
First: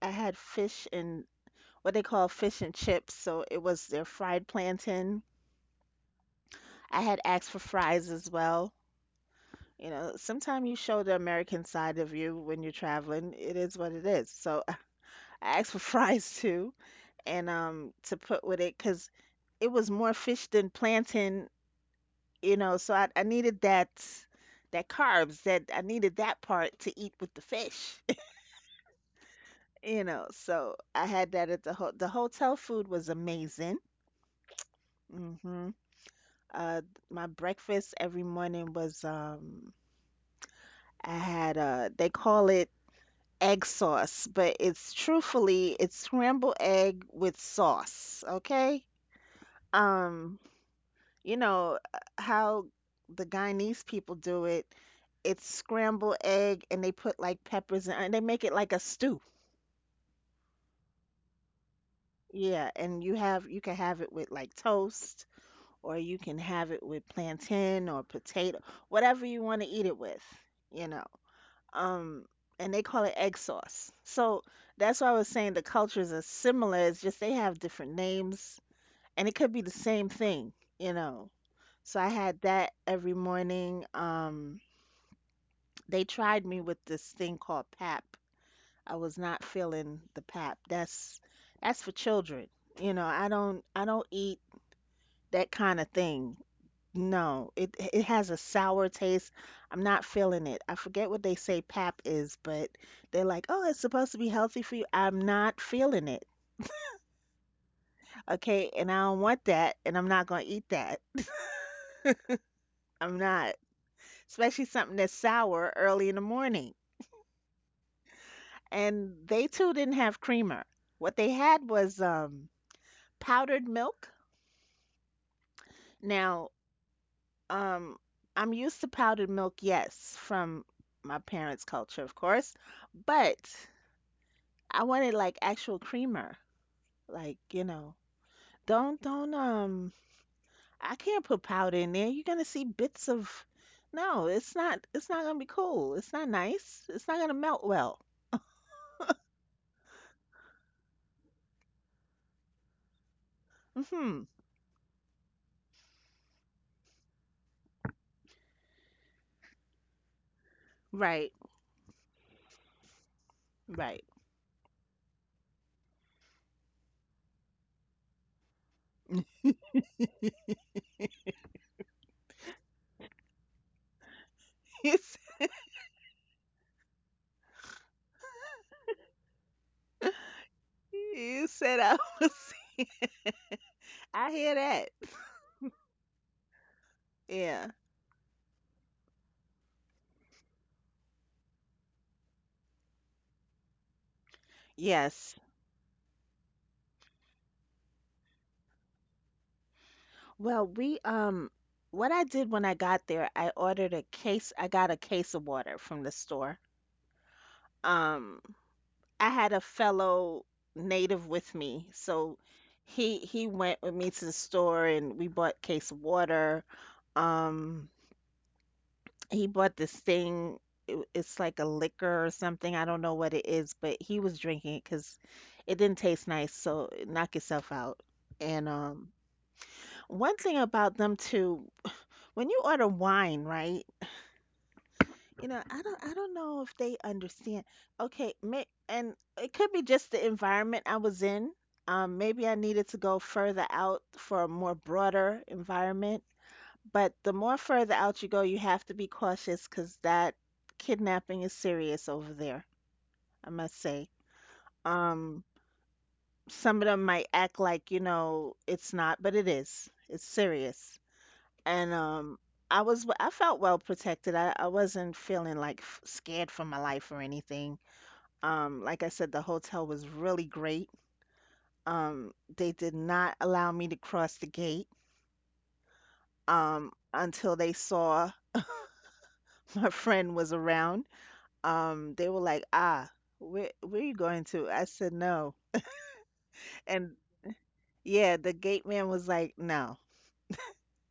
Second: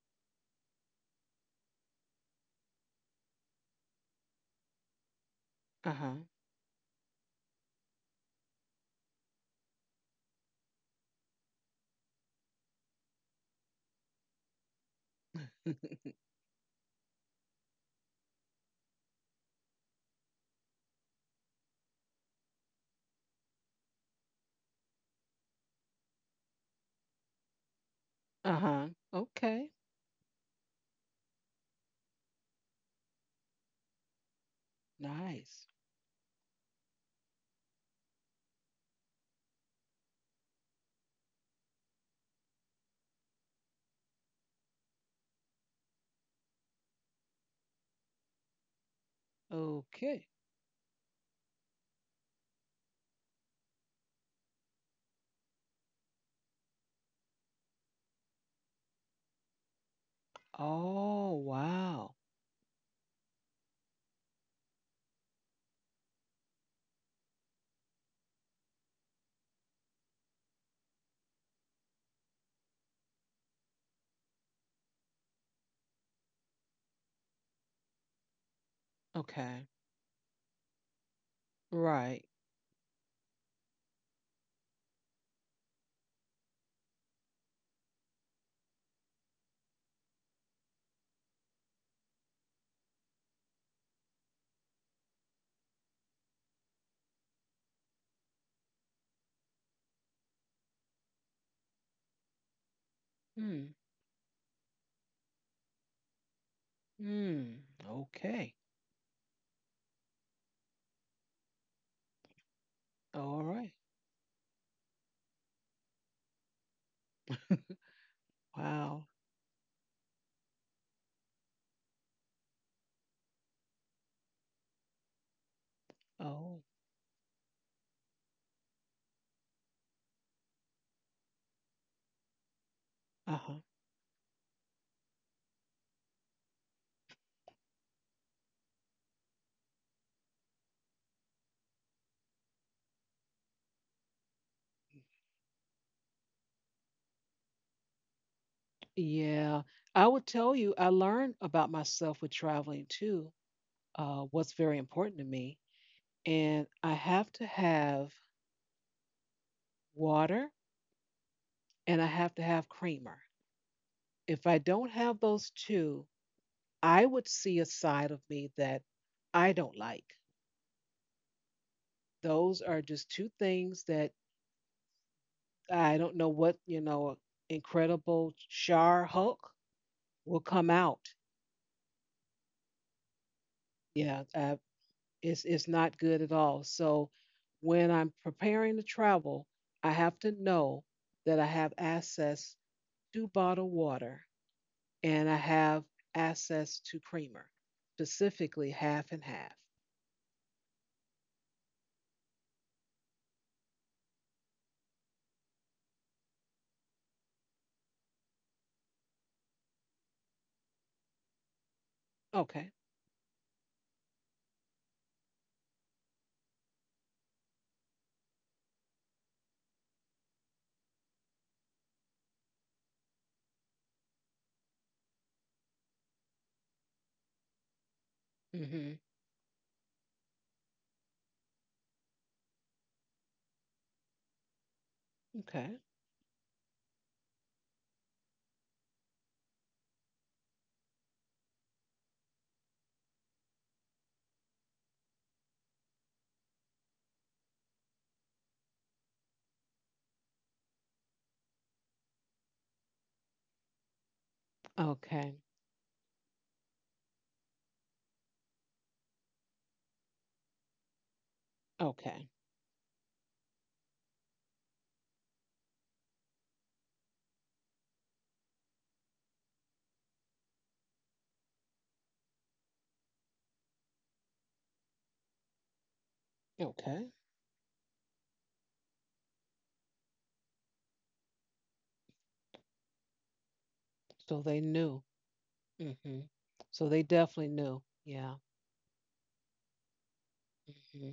[SPEAKER 2] I had fish and what they call fish and chips, so it was their fried plantain.
[SPEAKER 1] Uh huh.
[SPEAKER 2] I had asked for fries as well. You know, sometimes you show the American side of you when you're traveling. It is what it is. So *laughs* I asked for fries too, and to put with it because it was more fish than plantain, you know. So I needed that that carbs that I needed that part to eat with the fish, *laughs*
[SPEAKER 1] *laughs* uh huh. Okay.
[SPEAKER 2] you know. So I had that at the hotel food was amazing.
[SPEAKER 1] Nice.
[SPEAKER 2] Hmm. Uh, my breakfast every morning was I had they call it egg sauce, but it's truthfully it's scrambled egg with sauce, okay?
[SPEAKER 1] Okay.
[SPEAKER 2] Um, you know how the Guyanese people do it, it's scrambled egg and they put like peppers and they make it like a stew.
[SPEAKER 1] Oh, wow.
[SPEAKER 2] Yeah, and you have you can have it with like toast, or you can have it with plantain or potato, whatever you want to eat it with, you know. um, and they call it egg sauce. So that's why I was saying the cultures are similar. It's just they have different names, and it could be
[SPEAKER 1] Okay.
[SPEAKER 2] the same thing, you know. So I
[SPEAKER 1] Right.
[SPEAKER 2] had that every morning. They tried me with this thing called pap. I was not feeling the pap. That's for children. You know, I don't eat that kind of thing. No, it has a sour taste. I'm not feeling it. I forget what they say pap is, but they're like, "Oh,
[SPEAKER 1] Hmm.
[SPEAKER 2] it's supposed to be healthy for you." I'm not feeling it.
[SPEAKER 1] Hmm. Okay.
[SPEAKER 2] Okay, and I don't want that, and I'm not going to eat that. I'm
[SPEAKER 1] All
[SPEAKER 2] not,
[SPEAKER 1] right.
[SPEAKER 2] especially something that's sour early in the morning.
[SPEAKER 1] Wow.
[SPEAKER 2] And they too didn't have creamer. What they had was powdered milk. Now,
[SPEAKER 1] Oh,
[SPEAKER 2] um I'm used to powdered milk, yes, from my parents' culture, of course, but
[SPEAKER 1] uh-huh.
[SPEAKER 2] I wanted like actual creamer. Like, you know, don't I can't put powder in there. You're gonna see bits of no, it's not gonna be cool. It's not nice. It's not gonna melt well.
[SPEAKER 1] Yeah. I would tell you, I learned about myself with traveling too,
[SPEAKER 2] Mm-hmm.
[SPEAKER 1] what's very important to me. And I have to have water
[SPEAKER 2] Right,
[SPEAKER 1] and I have to have creamer.
[SPEAKER 2] right. *laughs*
[SPEAKER 1] If I don't have those two, I would see a side of me that I don't like. Those are just two things that
[SPEAKER 2] You s-
[SPEAKER 1] I don't know what, you know, incredible Char Hulk will come out.
[SPEAKER 2] you said I was *laughs*
[SPEAKER 1] Yeah,
[SPEAKER 2] I hear
[SPEAKER 1] I,
[SPEAKER 2] that.
[SPEAKER 1] It's not good at all. So
[SPEAKER 2] Yeah.
[SPEAKER 1] when I'm preparing to travel, I have to know that I have access to bottled water and
[SPEAKER 2] Yes.
[SPEAKER 1] I have access to creamer, specifically half and half.
[SPEAKER 2] Well, we what I did when I got there, I got a case of water from the store. Um I had a fellow native with me, so
[SPEAKER 1] Okay.
[SPEAKER 2] he went with me to the store and we bought a case of water. Um, he bought this thing. It's like a liquor or something. I don't know what it is, but he was drinking it because it didn't taste nice. So knock yourself out. And
[SPEAKER 1] hmm
[SPEAKER 2] One thing about them too, when you order wine, right? You know,
[SPEAKER 1] Okay.
[SPEAKER 2] I don't know if they understand. Okay, may, and it could be just the environment I was in. Maybe I needed to go further out for a more broader environment. But the more further out you go, you have to be cautious because that kidnapping is serious over there, I must say.
[SPEAKER 1] Okay.
[SPEAKER 2] Um, some of them might act like, you know, it's not, but it is. It's serious. And
[SPEAKER 1] Okay.
[SPEAKER 2] I was, I felt well protected. I wasn't feeling like scared for my life or anything. Like I said, the hotel was really great. Um, they did not allow me to cross the gate
[SPEAKER 1] Okay.
[SPEAKER 2] until they saw *laughs* my friend was around. They were like, "Ah, where are you
[SPEAKER 1] So
[SPEAKER 2] going
[SPEAKER 1] they
[SPEAKER 2] to?" I
[SPEAKER 1] knew.
[SPEAKER 2] said, "No."
[SPEAKER 1] Hmm So they
[SPEAKER 2] And
[SPEAKER 1] definitely knew. Yeah.
[SPEAKER 2] yeah, the gate man was like, "No."
[SPEAKER 1] hmm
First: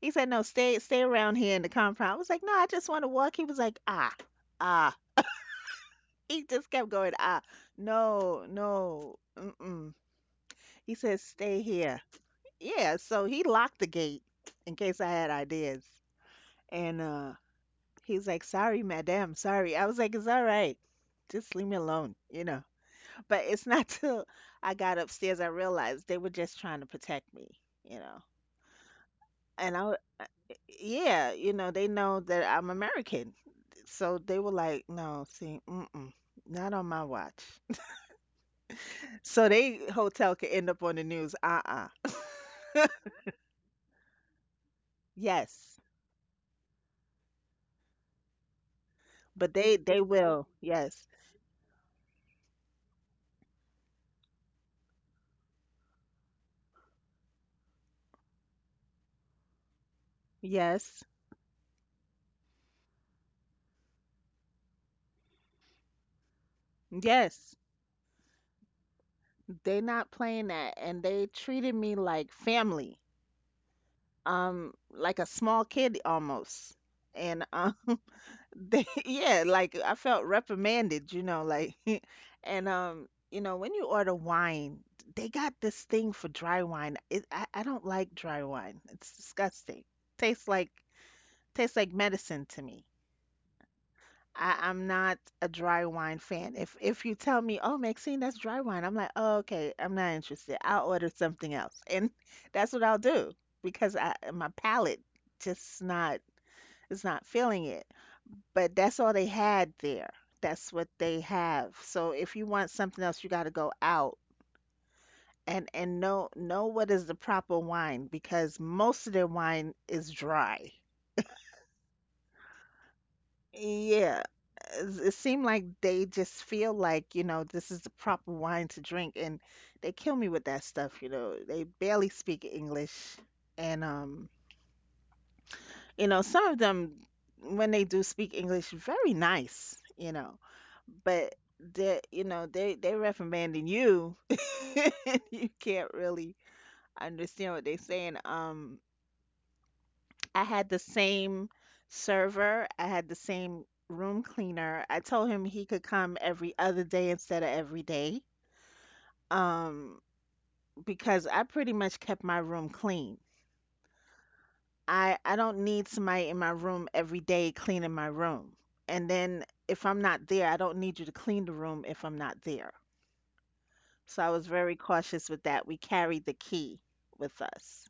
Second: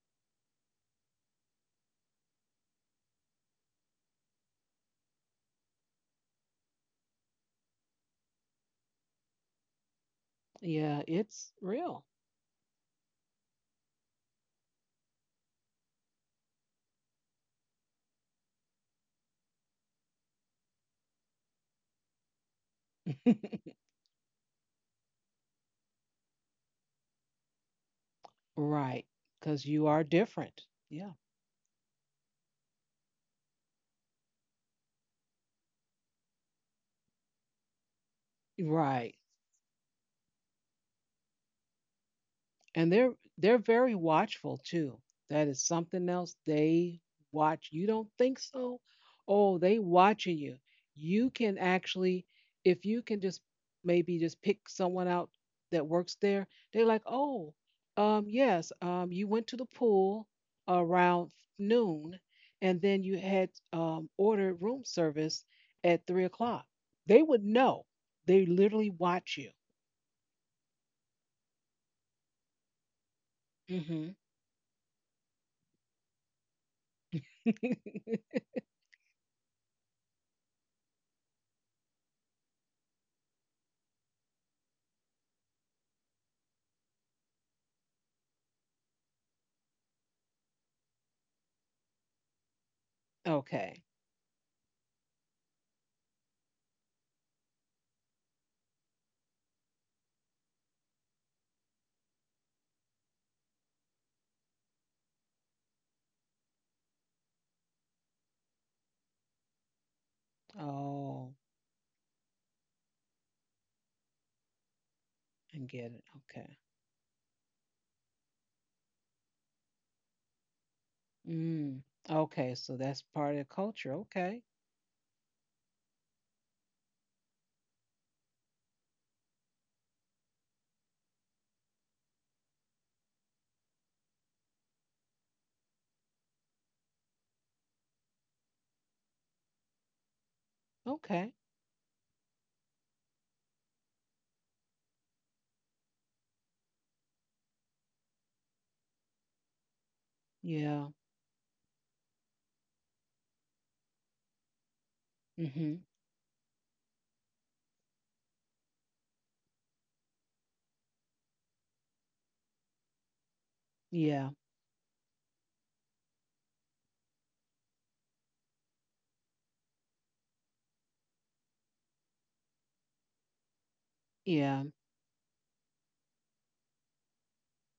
[SPEAKER 2] He said, "No, stay around here in the compound." I was like, "No, I just want to walk." He was like, "Ah, ah." He just kept going, "Ah, no, no, mm-mm." He
[SPEAKER 1] Yeah.
[SPEAKER 2] says,
[SPEAKER 1] It's
[SPEAKER 2] "Stay here."
[SPEAKER 1] real.
[SPEAKER 2] Yeah, so he locked the gate in case I had ideas. And He's like, "Sorry, madam, sorry." I was like, "It's all right. Just leave me alone, you know." But it's
[SPEAKER 1] *laughs*
[SPEAKER 2] not *laughs* till I got upstairs I realized they were just trying to protect me, you know.
[SPEAKER 1] Right. Because
[SPEAKER 2] And I
[SPEAKER 1] you
[SPEAKER 2] w-
[SPEAKER 1] are
[SPEAKER 2] uh,
[SPEAKER 1] different. Yeah.
[SPEAKER 2] yeah, you know, they know that I'm American. So they were like, "No, see, mm-mm, not on my watch." *laughs*
[SPEAKER 1] Right.
[SPEAKER 2] So they hotel could end up on the news. Uh-uh.
[SPEAKER 1] And they're very watchful too.
[SPEAKER 2] *laughs*
[SPEAKER 1] That is
[SPEAKER 2] Yes.
[SPEAKER 1] something else they watch. You don't think so,
[SPEAKER 2] But
[SPEAKER 1] oh,
[SPEAKER 2] they
[SPEAKER 1] they
[SPEAKER 2] they
[SPEAKER 1] watching
[SPEAKER 2] will.
[SPEAKER 1] you.
[SPEAKER 2] Yes.
[SPEAKER 1] You can actually, if you can just maybe just pick someone out that works there, they're like, oh, yes, you went to the pool
[SPEAKER 2] Yes.
[SPEAKER 1] around noon and then you had ordered room service at 3 o'clock, they would
[SPEAKER 2] Yes.
[SPEAKER 1] know. They literally watch you.
[SPEAKER 2] They not playing that and they treated me like family.
[SPEAKER 1] Hmm
[SPEAKER 2] Um, like a small kid almost. And *laughs* they yeah, like I felt reprimanded, you know, like *laughs* and you know, when you order wine, they got this thing for dry wine. It, I don't like dry wine. It's disgusting. Tastes like Tastes like medicine to me.
[SPEAKER 1] *laughs* Okay.
[SPEAKER 2] I, I'm not a dry wine fan. If you tell me, oh, Maxine, that's dry wine, I'm like, oh, okay, I'm not interested. I'll order something else, and *laughs* that's what I'll do because I my palate just not is not feeling it. But that's all they had there. That's what they
[SPEAKER 1] Oh,
[SPEAKER 2] have. So if you want something else, you got to go out
[SPEAKER 1] I get
[SPEAKER 2] and
[SPEAKER 1] it.
[SPEAKER 2] know
[SPEAKER 1] Okay.
[SPEAKER 2] know what is the proper wine because most of their wine is dry.
[SPEAKER 1] Mm. Okay, so that's part of the culture.
[SPEAKER 2] Yeah,
[SPEAKER 1] Okay.
[SPEAKER 2] it's- it seemed like they just feel like, you know, this is the proper wine to drink, and they kill me with that stuff, you know. They barely speak English, and you know, some of them when they do speak English, very nice, you know, but
[SPEAKER 1] Okay.
[SPEAKER 2] they, you know, they recommending you, *laughs* and you can't really understand what they're saying. I had the
[SPEAKER 1] Yeah.
[SPEAKER 2] same server, I had the same room cleaner. I told him he could
[SPEAKER 1] Mm-hmm.
[SPEAKER 2] come every other day instead of every day. Um, because I pretty much kept my room clean.
[SPEAKER 1] Yeah.
[SPEAKER 2] I don't need somebody in my room every day cleaning my room. And then if I'm not there, I don't need you to clean the room if I'm not there. So I was very
[SPEAKER 1] Yeah.
[SPEAKER 2] cautious with that. We carried the key with us.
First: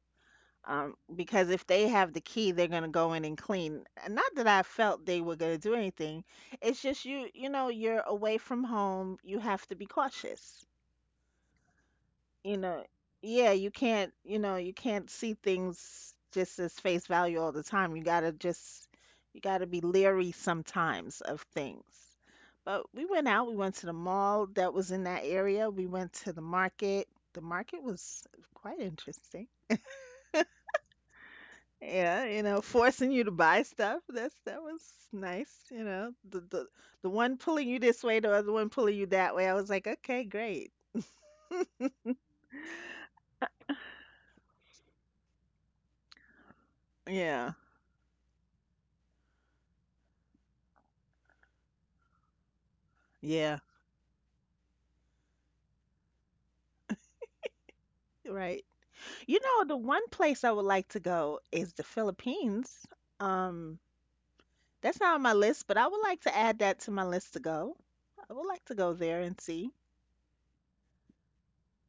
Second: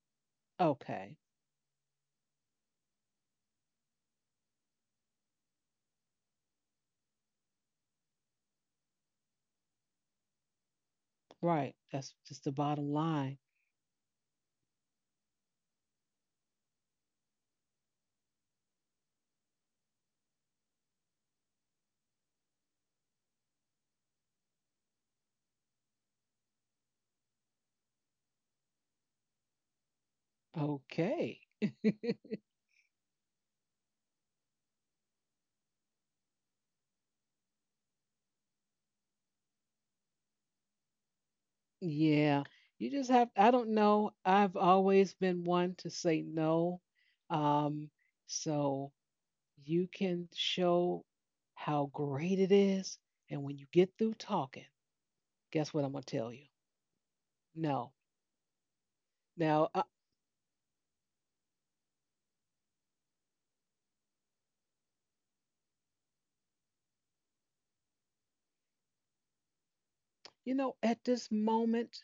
[SPEAKER 1] Okay.
[SPEAKER 2] Because if they have the key, they're gonna go in and clean. And not that I felt they were gonna do anything. It's just you, you know, you're away from home. You have to be cautious.
[SPEAKER 1] Right. That's just the
[SPEAKER 2] You know,
[SPEAKER 1] bottom line.
[SPEAKER 2] yeah, you can't, you know, you can't see things just as face value all the time. You gotta just, you gotta be leery sometimes of things. But we went out. We went to the mall that was in that area. We went to the market. The market was quite interesting.
[SPEAKER 1] Okay.
[SPEAKER 2] Yeah,
[SPEAKER 1] *laughs*
[SPEAKER 2] you know, forcing you to buy stuff. That was nice, you know. The one pulling you this way, the other one pulling you that way. I was like, okay, great.
[SPEAKER 1] Yeah. You just have I don't know. I've always been one to say no.
[SPEAKER 2] Yeah.
[SPEAKER 1] Um, so you can show how great it is. And when you
[SPEAKER 2] Yeah.
[SPEAKER 1] get through talking, guess what I'm gonna tell you? No.
[SPEAKER 2] Right. You
[SPEAKER 1] Now
[SPEAKER 2] know, the one place I would like to go is the Philippines. Um, that's not on my list, but I would like to add that to my list to go. I would like to go there and see.
[SPEAKER 1] you know, at this moment,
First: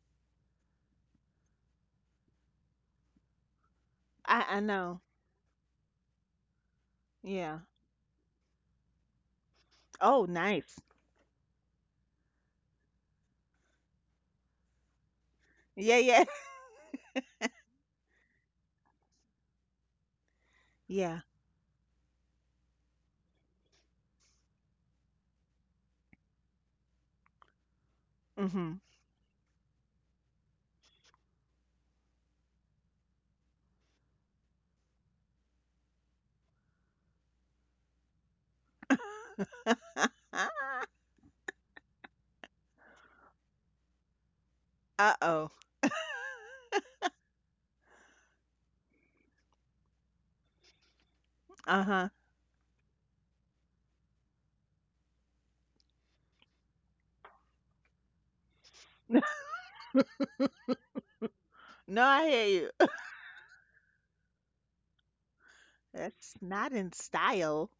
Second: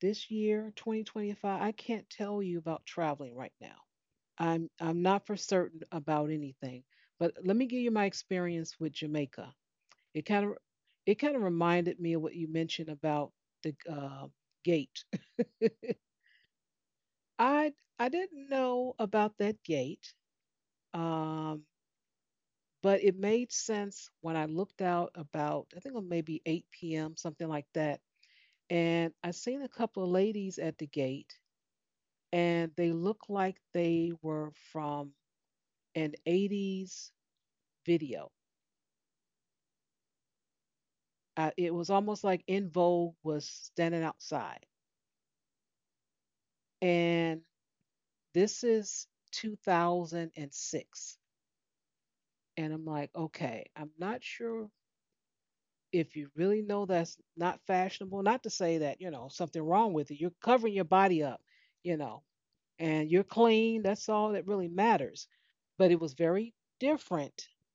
[SPEAKER 1] this year, 2025, I can't tell you about traveling right now.
[SPEAKER 2] I
[SPEAKER 1] I'm
[SPEAKER 2] know.
[SPEAKER 1] I'm not for certain about anything. But let
[SPEAKER 2] Yeah.
[SPEAKER 1] me give you my experience with Jamaica. It
[SPEAKER 2] Oh,
[SPEAKER 1] kind of
[SPEAKER 2] nice.
[SPEAKER 1] it kind of reminded me of what you mentioned about the gate. *laughs*
[SPEAKER 2] Yeah, yeah. *laughs*
[SPEAKER 1] I didn't know about that gate,
[SPEAKER 2] Yeah.
[SPEAKER 1] um, but it made sense when I looked out about I think it was maybe 8 p.m. something like that,
[SPEAKER 2] Mm-hmm.
[SPEAKER 1] and I seen a couple of ladies at the gate, and they looked like they were from an 80s video.
[SPEAKER 2] *laughs*
[SPEAKER 1] It was almost like In Vogue was standing outside.
[SPEAKER 2] Uh-oh.
[SPEAKER 1] And this is 2006.
[SPEAKER 2] Uh-huh.
[SPEAKER 1] And I'm like, okay, I'm not sure if you really know that's not fashionable. Not to say that, you
[SPEAKER 2] *laughs*
[SPEAKER 1] know, something wrong with it. You're covering your body up, you
[SPEAKER 2] No,
[SPEAKER 1] know,
[SPEAKER 2] I hear you.
[SPEAKER 1] and you're clean. That's all that really matters. But it was
[SPEAKER 2] That's
[SPEAKER 1] very
[SPEAKER 2] not in
[SPEAKER 1] different
[SPEAKER 2] style.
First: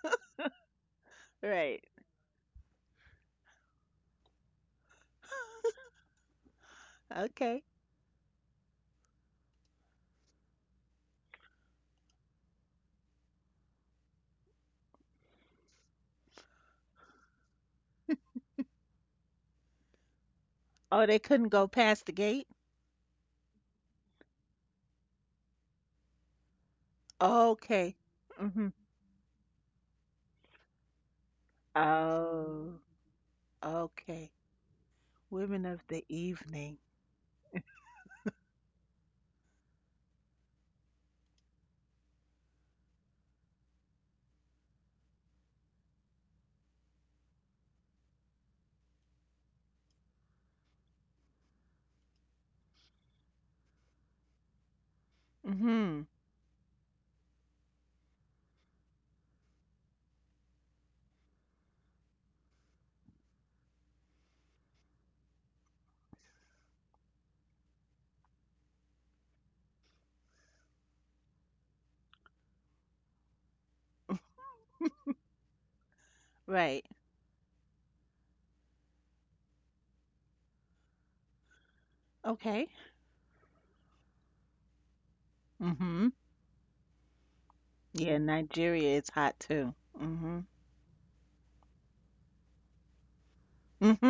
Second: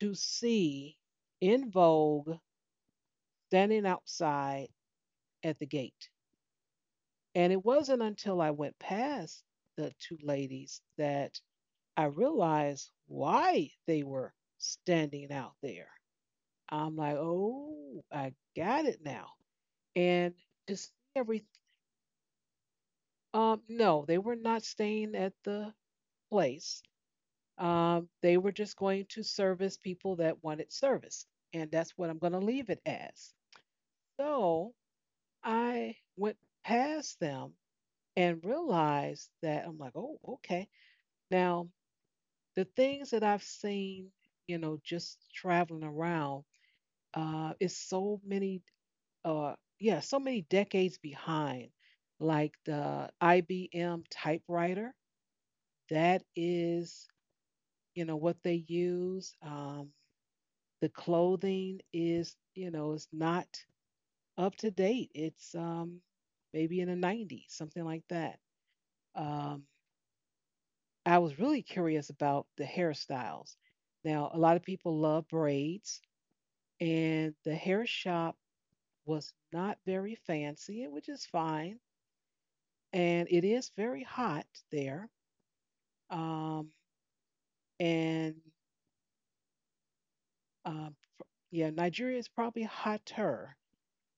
[SPEAKER 1] to see In
[SPEAKER 2] Right.
[SPEAKER 1] Vogue standing outside at the gate. And it
[SPEAKER 2] Okay.
[SPEAKER 1] wasn't until I went past the two ladies that I realized why they were standing out there. I'm like, oh, I got it now. And just
[SPEAKER 2] Oh, they
[SPEAKER 1] every,
[SPEAKER 2] couldn't go past the gate?
[SPEAKER 1] no, they were not staying at the place.
[SPEAKER 2] Okay.
[SPEAKER 1] They were
[SPEAKER 2] Mm-hmm.
[SPEAKER 1] just going to service people that wanted service. And that's what I'm going to leave it
[SPEAKER 2] Oh,
[SPEAKER 1] as.
[SPEAKER 2] okay.
[SPEAKER 1] So
[SPEAKER 2] Women of
[SPEAKER 1] I
[SPEAKER 2] the
[SPEAKER 1] went
[SPEAKER 2] evening.
[SPEAKER 1] past them and realized that I'm like, oh, okay. Now, the things that I've seen, you know, just traveling around, is so many, uh, yeah, so many decades behind. Like the IBM typewriter,
[SPEAKER 2] Mm-hmm.
[SPEAKER 1] that is, you know, what they use. The clothing is, you know, is not up to date. It's maybe in the 90s, something like that. Um, I was really curious about the hairstyles. Now, a lot of people love braids,
[SPEAKER 2] Right.
[SPEAKER 1] and the hair shop was not very fancy, which is fine.
[SPEAKER 2] Okay.
[SPEAKER 1] And it is very hot there.
[SPEAKER 2] Mm-hmm.
[SPEAKER 1] Um,
[SPEAKER 2] Yeah,
[SPEAKER 1] and
[SPEAKER 2] Nigeria is hot too. Mm-hmm.
[SPEAKER 1] um, yeah, Nigeria is probably hotter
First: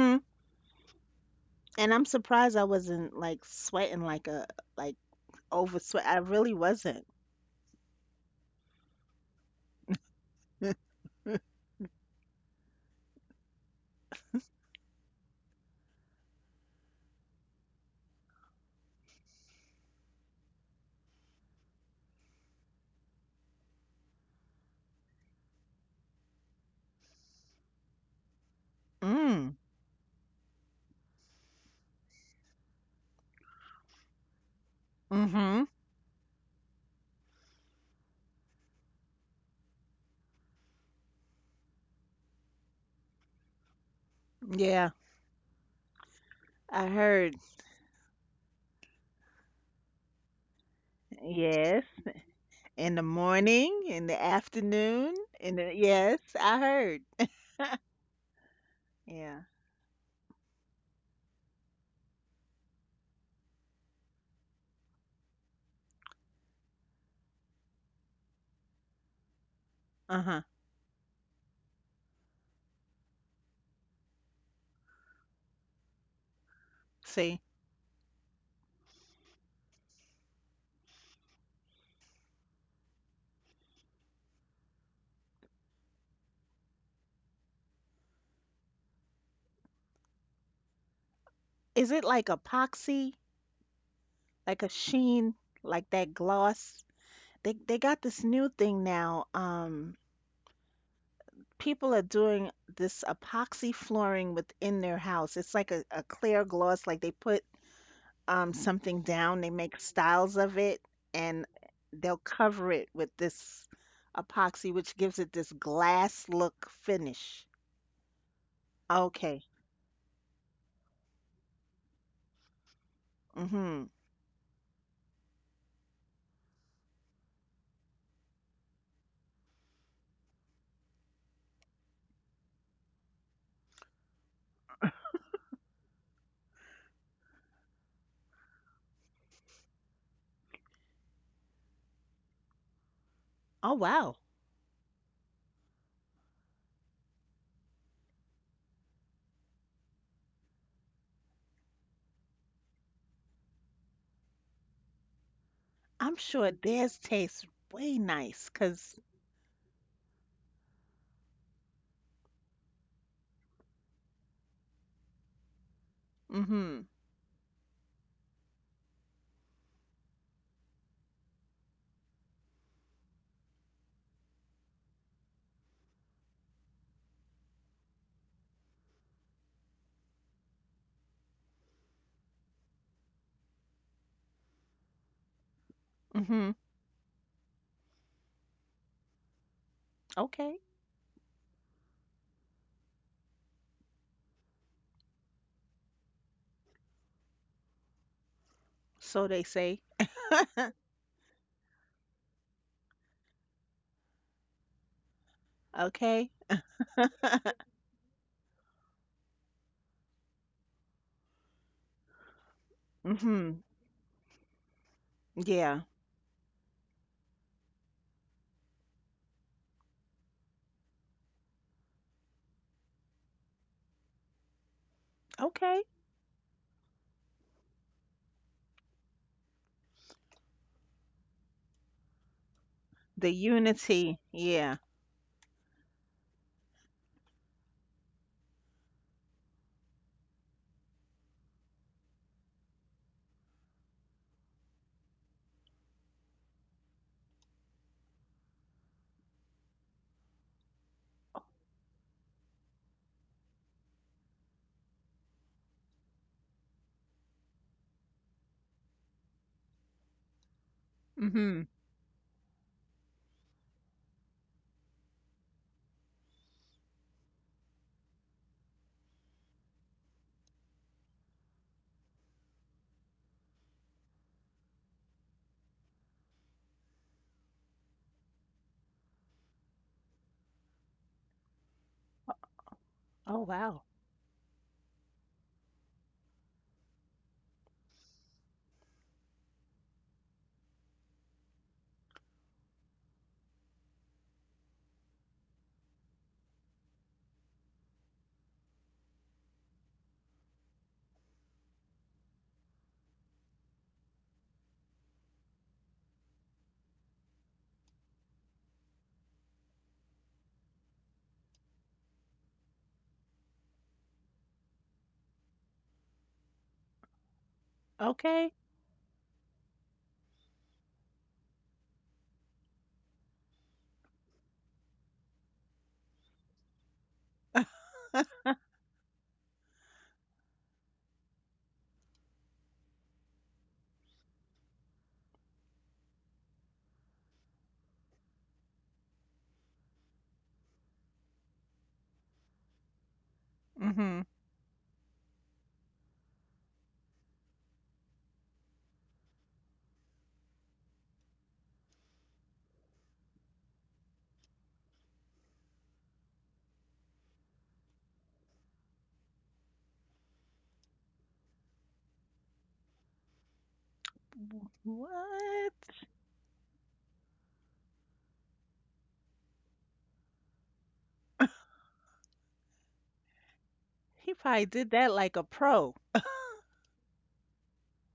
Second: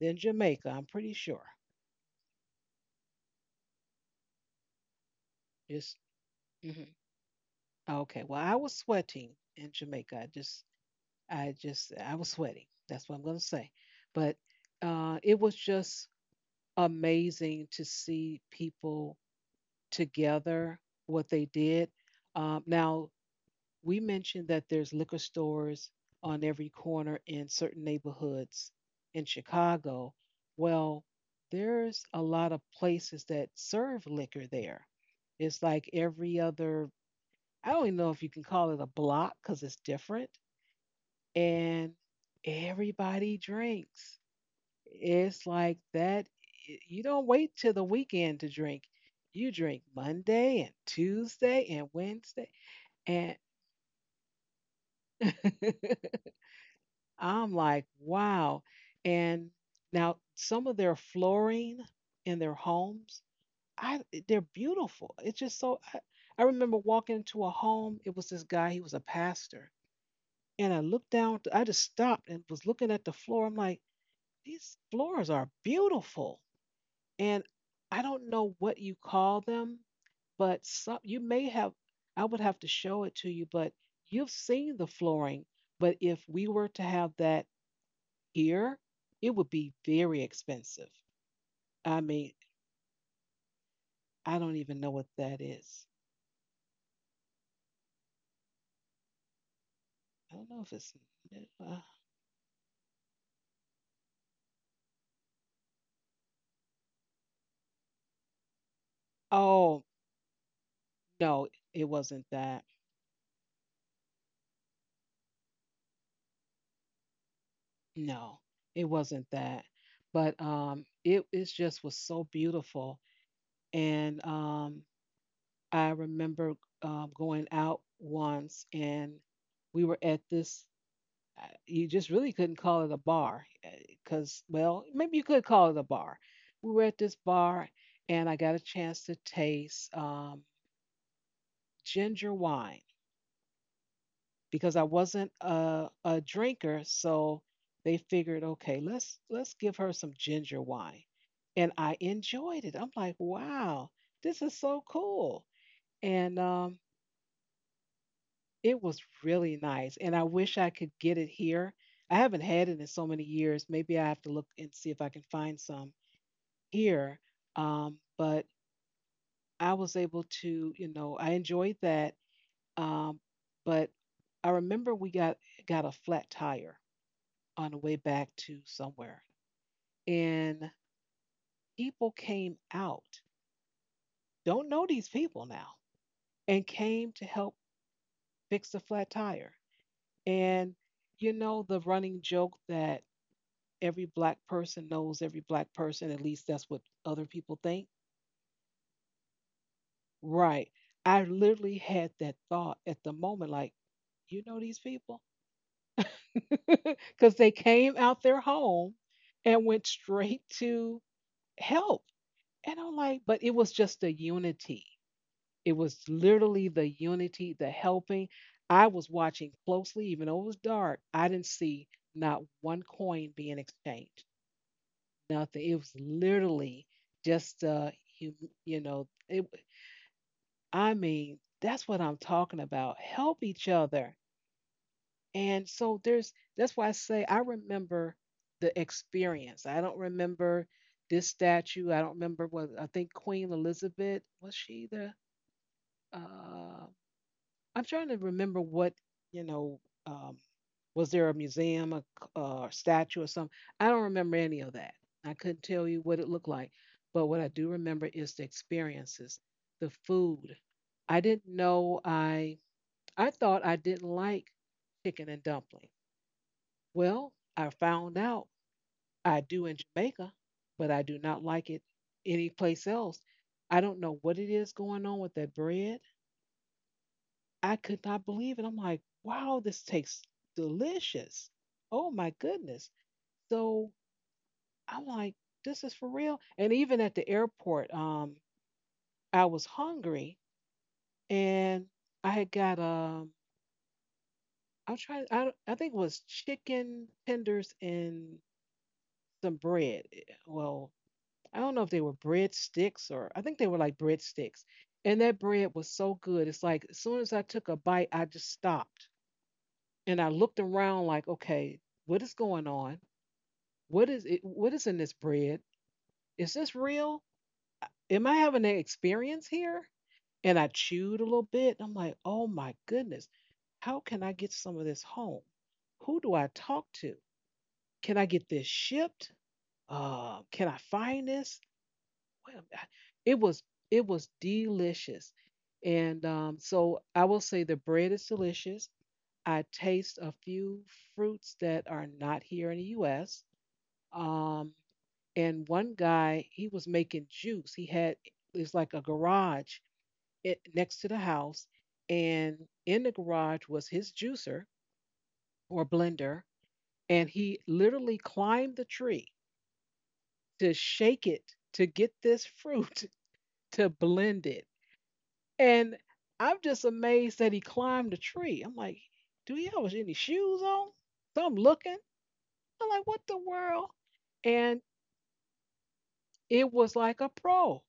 [SPEAKER 1] than Jamaica, I'm pretty sure.
[SPEAKER 2] And I'm surprised I wasn't like sweating like a like over
[SPEAKER 1] Just
[SPEAKER 2] sweat. I really
[SPEAKER 1] mhm.
[SPEAKER 2] wasn't.
[SPEAKER 1] Okay. Well, I was sweating in Jamaica. I was sweating. That's what I'm going to say. But it was just amazing to see people together, what they did. Now, we mentioned that there's liquor stores on every corner in certain neighborhoods in
[SPEAKER 2] Mm.
[SPEAKER 1] Chicago. Well, there's a lot of places that serve liquor there.
[SPEAKER 2] Mm-hmm.
[SPEAKER 1] It's like every other, I don't even know if you can call it a block because it's different. And everybody drinks.
[SPEAKER 2] Yeah.
[SPEAKER 1] It's like that.
[SPEAKER 2] I
[SPEAKER 1] You don't
[SPEAKER 2] heard.
[SPEAKER 1] wait till the weekend to drink. You drink Monday and Tuesday
[SPEAKER 2] Yes.
[SPEAKER 1] and Wednesday.
[SPEAKER 2] In the
[SPEAKER 1] And
[SPEAKER 2] morning, in the afternoon, in the yes,
[SPEAKER 1] *laughs*
[SPEAKER 2] I heard.
[SPEAKER 1] I'm like, wow.
[SPEAKER 2] Yeah.
[SPEAKER 1] And now some of their flooring in their homes, I they're beautiful. It's just so I remember walking into a home, it was this guy, he was a pastor.
[SPEAKER 2] Uh-huh.
[SPEAKER 1] And I looked down, I just stopped and was looking at the floor. I'm like, these floors are beautiful.
[SPEAKER 2] See,
[SPEAKER 1] And I don't know what you call them, but some you may have I would have to show it to you, but you've seen the flooring, but if we were to have that here, it would be very expensive.
[SPEAKER 2] is it
[SPEAKER 1] I
[SPEAKER 2] like a
[SPEAKER 1] mean,
[SPEAKER 2] epoxy,
[SPEAKER 1] I don't
[SPEAKER 2] like a
[SPEAKER 1] even know what
[SPEAKER 2] sheen,
[SPEAKER 1] that
[SPEAKER 2] like
[SPEAKER 1] is.
[SPEAKER 2] that gloss? They got this new thing now.
[SPEAKER 1] I don't know if it's uh,
[SPEAKER 2] People are doing this epoxy flooring within their house. It's like a clear gloss, like they put something down, they make
[SPEAKER 1] oh,
[SPEAKER 2] styles of it, and
[SPEAKER 1] no, it
[SPEAKER 2] they'll
[SPEAKER 1] wasn't that.
[SPEAKER 2] cover it with this epoxy, which gives it this glass look finish.
[SPEAKER 1] No, it wasn't
[SPEAKER 2] Okay.
[SPEAKER 1] that. But it it just was so beautiful
[SPEAKER 2] Mhm.
[SPEAKER 1] and I remember going out once and we were at this, you just really couldn't call it a bar because, well, maybe you could call it a bar. We were at this bar and I got a chance to taste ginger wine
[SPEAKER 2] Oh, wow.
[SPEAKER 1] because I wasn't a drinker. So they figured, okay, let's give her some ginger wine. And I enjoyed it. I'm like, wow, this is so cool.
[SPEAKER 2] I'm
[SPEAKER 1] And
[SPEAKER 2] sure theirs tastes way nice
[SPEAKER 1] it
[SPEAKER 2] because,
[SPEAKER 1] was really nice, and I wish I could get it here. I haven't had it in so many years. Maybe I have to look and see if I can find some
[SPEAKER 2] Mhm.
[SPEAKER 1] here. But I was able to, I enjoyed that. Um, but I remember we got a flat tire on the way back to somewhere, and people came out. Don't know these people now,
[SPEAKER 2] Mhm.
[SPEAKER 1] and came to help fix the flat tire.
[SPEAKER 2] Okay,
[SPEAKER 1] And you know the running joke that every black person knows every black person. At least that's what other people think.
[SPEAKER 2] so they say,
[SPEAKER 1] Right. I literally had that thought at the moment, like, you know these people?
[SPEAKER 2] okay,
[SPEAKER 1] *laughs* Because they came out their home and went straight to help. And I'm like, but
[SPEAKER 2] hmm
[SPEAKER 1] it was just the unity.
[SPEAKER 2] yeah,
[SPEAKER 1] It was literally the unity, the helping. I was watching closely, even though it was dark, I didn't see not one coin being exchanged. Nothing.
[SPEAKER 2] okay.
[SPEAKER 1] It was literally just you, it I mean, that's what I'm talking about.
[SPEAKER 2] The
[SPEAKER 1] Help each
[SPEAKER 2] unity,
[SPEAKER 1] other.
[SPEAKER 2] yeah.
[SPEAKER 1] And so there's that's why I say I remember the experience. I don't remember this statue. I don't remember what, I think Queen Elizabeth, was she the uh I'm trying to remember what, you know, um was there a museum, a statue, or something? I don't remember any of that. I couldn't tell you what it looked like, but what I do remember is the experiences, the food. I didn't
[SPEAKER 2] Mhm.
[SPEAKER 1] know I thought I didn't like chicken and dumpling. Well, I found out I do in Jamaica, but I do not like it any place else. I don't know what it is going on with that bread. I could not believe it. I'm like, wow, this tastes delicious. Oh my goodness.
[SPEAKER 2] Oh, wow.
[SPEAKER 1] So I'm like, this is for real. And even at the airport, I was hungry and I had got I'm trying. I don't- I think it was chicken tenders and some bread. Well, I don't know if they were bread sticks, or I think they were like bread sticks. And that bread was so good. It's like as soon as I took a bite, I just stopped and I looked around like, okay, what is going on? What is it? What is in this bread? Is this real? Am
[SPEAKER 2] Okay.
[SPEAKER 1] I having an experience here? And I chewed a little bit. I'm like, oh my goodness, how can I get some of this home? Who do I talk to? Can I
[SPEAKER 2] *laughs*
[SPEAKER 1] get this shipped? Can I find this? Well, it was delicious, and so I will say the bread is delicious. I taste a few fruits that are not here in the U.S.
[SPEAKER 2] Mhm.
[SPEAKER 1] Um, and one guy, he was making juice. He had, it's like a garage it next to the house, and in the garage was his juicer or blender, and he literally climbed the tree to shake it to get this fruit *laughs* to blend it.
[SPEAKER 2] What?
[SPEAKER 1] And I'm just amazed that he climbed the tree. I'm like, do he have any shoes on? So I'm looking. I'm like, what the world?
[SPEAKER 2] He probably did
[SPEAKER 1] And
[SPEAKER 2] that like a pro.
[SPEAKER 1] it was like a pro.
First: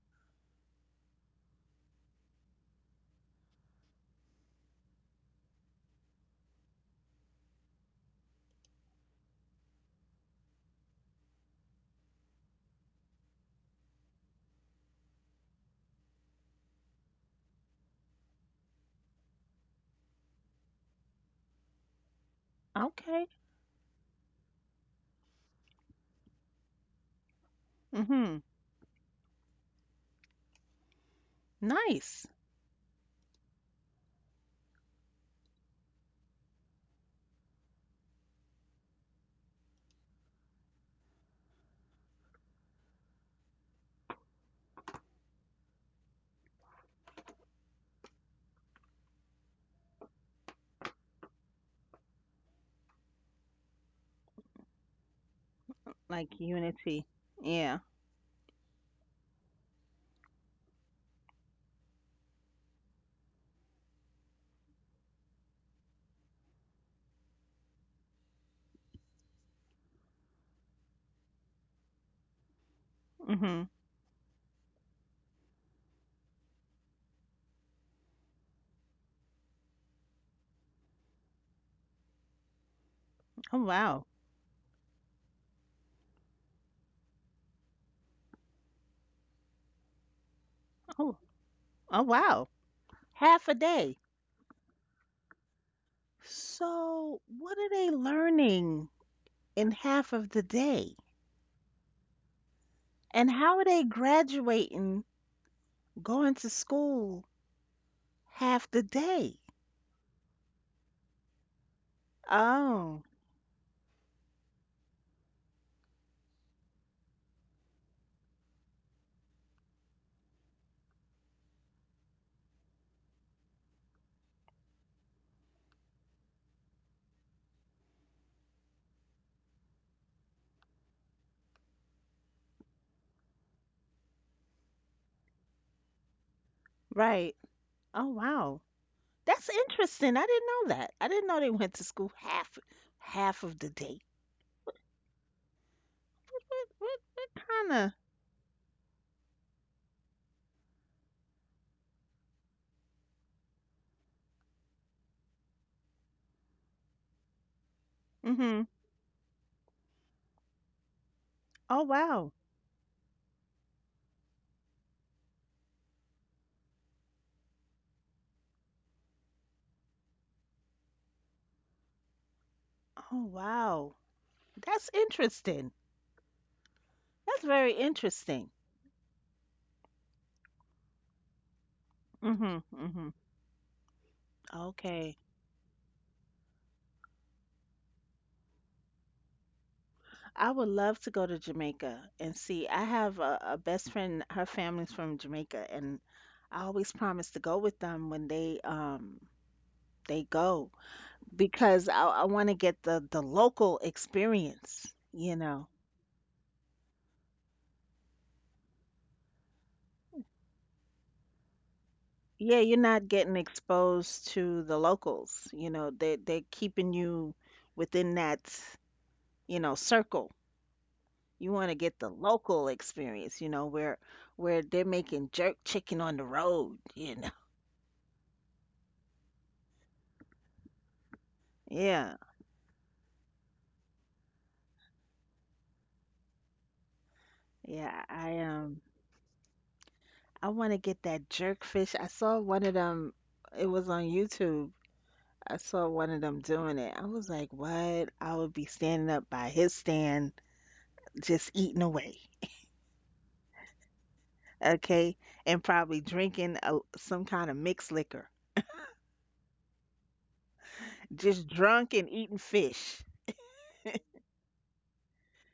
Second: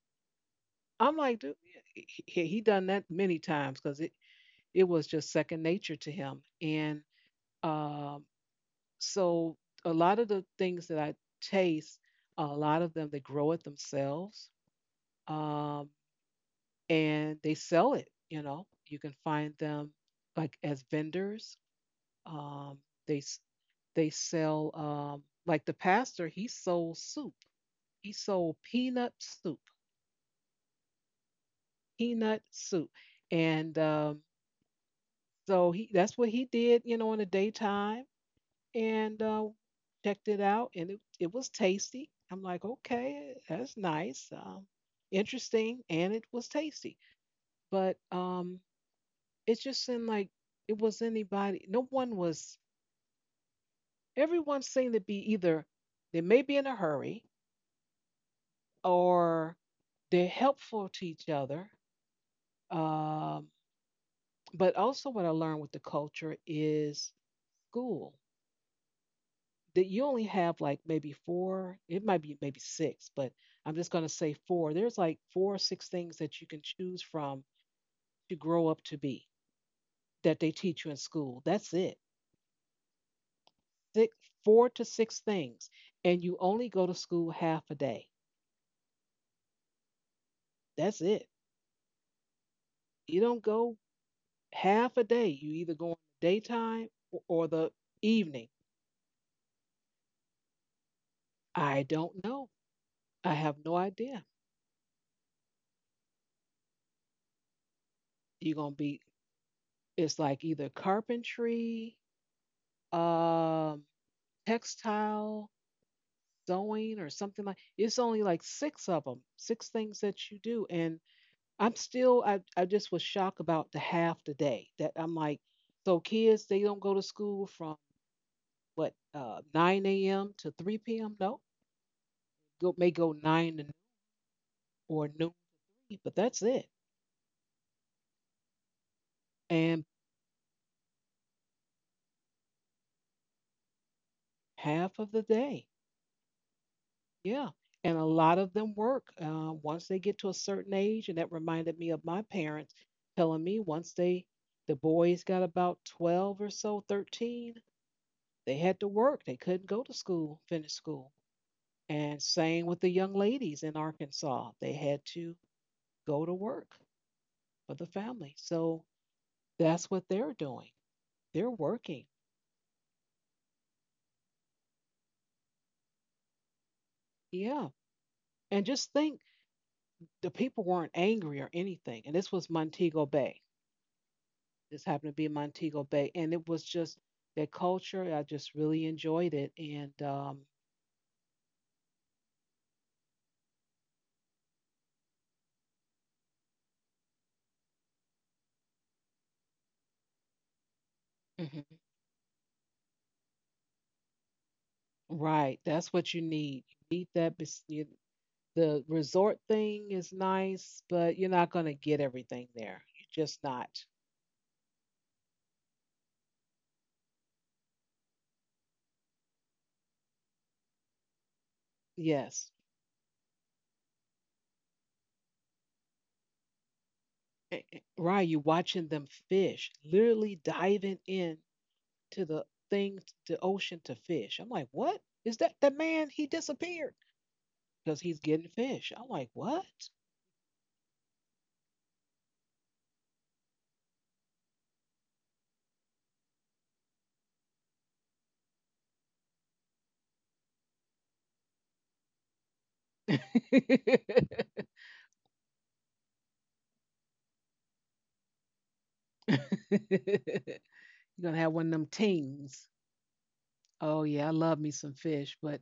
[SPEAKER 1] I'm like, dude, he done that many times because it was just second nature to him. And um, so a lot of the things that I taste, a lot of them, they grow it themselves, um, and they sell it. You know, you can find them like as vendors. Um, they s-
[SPEAKER 2] Okay.
[SPEAKER 1] they sell, like the pastor. He sold soup. He sold
[SPEAKER 2] Mm-hmm.
[SPEAKER 1] peanut soup.
[SPEAKER 2] Nice.
[SPEAKER 1] Peanut soup, and so he that's what he did. You know, in the daytime. And checked it out, and it was tasty. I'm like, okay, that's nice, interesting, and it was tasty. But it just seemed like it was anybody. No one was. Everyone seemed to be either they may be
[SPEAKER 2] Like
[SPEAKER 1] in a
[SPEAKER 2] Unity.
[SPEAKER 1] hurry
[SPEAKER 2] Yeah.
[SPEAKER 1] or they're helpful to each other. Um, but also, what I learned with the culture is school. That you only have like maybe four, it might be maybe six, but I'm
[SPEAKER 2] Mm-hmm.
[SPEAKER 1] just going to say four. There's like four or six things that you can choose from to grow up to be, that they teach you in school. That's it.
[SPEAKER 2] Oh
[SPEAKER 1] Six,
[SPEAKER 2] wow.
[SPEAKER 1] four to six things. And you only go to school half a day. That's it.
[SPEAKER 2] Oh, oh wow.
[SPEAKER 1] You don't
[SPEAKER 2] Half a
[SPEAKER 1] go
[SPEAKER 2] day.
[SPEAKER 1] half a day. You either go in the daytime or,
[SPEAKER 2] So,
[SPEAKER 1] or
[SPEAKER 2] what
[SPEAKER 1] the
[SPEAKER 2] are they
[SPEAKER 1] evening.
[SPEAKER 2] learning in half of the day?
[SPEAKER 1] I don't know. I
[SPEAKER 2] And
[SPEAKER 1] have no
[SPEAKER 2] how are they
[SPEAKER 1] idea.
[SPEAKER 2] graduating going to school
[SPEAKER 1] You're going to
[SPEAKER 2] half the
[SPEAKER 1] be,
[SPEAKER 2] day?
[SPEAKER 1] it's like either carpentry,
[SPEAKER 2] Oh,
[SPEAKER 1] um, textile, sewing, or something. Like it's only like six of them, six things that you do. And I just was shocked about the half the day that I'm like, so kids, they don't go to school from, what, 9 a.m. to 3 p.m.? No, go, may go 9 or noon, but that's it.
[SPEAKER 2] right. Oh, wow. That's
[SPEAKER 1] And
[SPEAKER 2] interesting. I didn't know that. I didn't know they went to school half of the day.
[SPEAKER 1] half of the day,
[SPEAKER 2] What
[SPEAKER 1] yeah. And a
[SPEAKER 2] kind
[SPEAKER 1] lot of them work, once they get to a certain age, and that reminded me of my parents telling me, once the boys got about 12 or so 13,
[SPEAKER 2] of?
[SPEAKER 1] they had
[SPEAKER 2] Mm-hmm.
[SPEAKER 1] to work. They couldn't go to school, finish school.
[SPEAKER 2] Oh,
[SPEAKER 1] And
[SPEAKER 2] wow.
[SPEAKER 1] same with the young ladies in Arkansas. They had to go to work for the family. So that's what they're doing. They're working.
[SPEAKER 2] Oh, wow. That's interesting. That's
[SPEAKER 1] Yeah.
[SPEAKER 2] very
[SPEAKER 1] And
[SPEAKER 2] interesting.
[SPEAKER 1] just think, the people weren't angry or anything. And this was
[SPEAKER 2] Mm-hmm.
[SPEAKER 1] Montego
[SPEAKER 2] Mm-hmm.
[SPEAKER 1] Bay. This happened to be
[SPEAKER 2] Okay.
[SPEAKER 1] Montego Bay. And it was just that culture. I just really enjoyed it. And
[SPEAKER 2] I would love to go to Jamaica and see. I have a best friend, her family's from Jamaica, and I always promise to go with them when they go
[SPEAKER 1] Mhm.
[SPEAKER 2] because I want to get the local experience, you
[SPEAKER 1] Right,
[SPEAKER 2] know.
[SPEAKER 1] that's what you need. You need that. you- The resort thing is nice, but you're not going to get everything
[SPEAKER 2] Yeah,
[SPEAKER 1] there.
[SPEAKER 2] you're
[SPEAKER 1] You're
[SPEAKER 2] not
[SPEAKER 1] just
[SPEAKER 2] getting
[SPEAKER 1] not.
[SPEAKER 2] exposed to the locals, you know. They they're keeping you within that, you know, circle. You want to get the
[SPEAKER 1] Yes.
[SPEAKER 2] local experience, you know, where they're making jerk chicken on the road, you know.
[SPEAKER 1] Right. You're watching them fish, literally diving in to
[SPEAKER 2] Yeah,
[SPEAKER 1] the thing, the ocean, to fish. I'm like, what? Is that the man? He disappeared because he's
[SPEAKER 2] Yeah,
[SPEAKER 1] getting fish. I'm like, what?
[SPEAKER 2] I want to get that jerk fish. I saw one of them. It was on YouTube. I saw one of them doing it. I was like, "What?" I would be standing up by his stand, just eating away.
[SPEAKER 1] *laughs*
[SPEAKER 2] Okay, and probably drinking a, some kind of mixed liquor.
[SPEAKER 1] You're gonna have
[SPEAKER 2] Just
[SPEAKER 1] one of them
[SPEAKER 2] drunk and eating
[SPEAKER 1] teams.
[SPEAKER 2] fish.
[SPEAKER 1] Oh yeah, I love me some fish. But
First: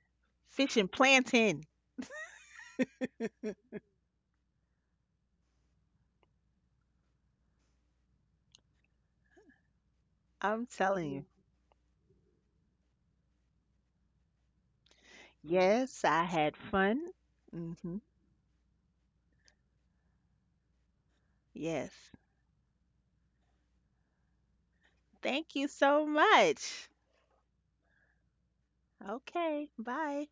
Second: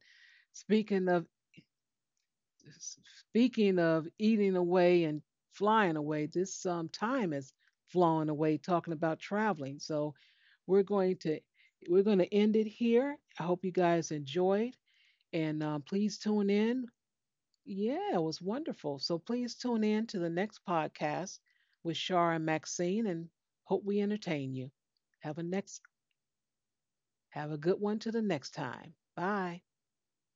[SPEAKER 2] Fish and
[SPEAKER 1] speaking of
[SPEAKER 2] plantain.
[SPEAKER 1] speaking of eating away and flying away, this time is flown away talking about traveling. So
[SPEAKER 2] I'm
[SPEAKER 1] we're going
[SPEAKER 2] telling you. Mhm.
[SPEAKER 1] to we're going to end it here. I hope you guys enjoyed, and
[SPEAKER 2] Yes,
[SPEAKER 1] please
[SPEAKER 2] I
[SPEAKER 1] tune
[SPEAKER 2] had
[SPEAKER 1] in.
[SPEAKER 2] fun. Mhm.
[SPEAKER 1] Yeah, it was wonderful. So please tune in to the next podcast
[SPEAKER 2] Yes.
[SPEAKER 1] with Shar and Maxine, and hope we entertain you. Have a
[SPEAKER 2] Thank you
[SPEAKER 1] next
[SPEAKER 2] so much.
[SPEAKER 1] have a good one to the next time. Bye.
[SPEAKER 2] Okay, bye.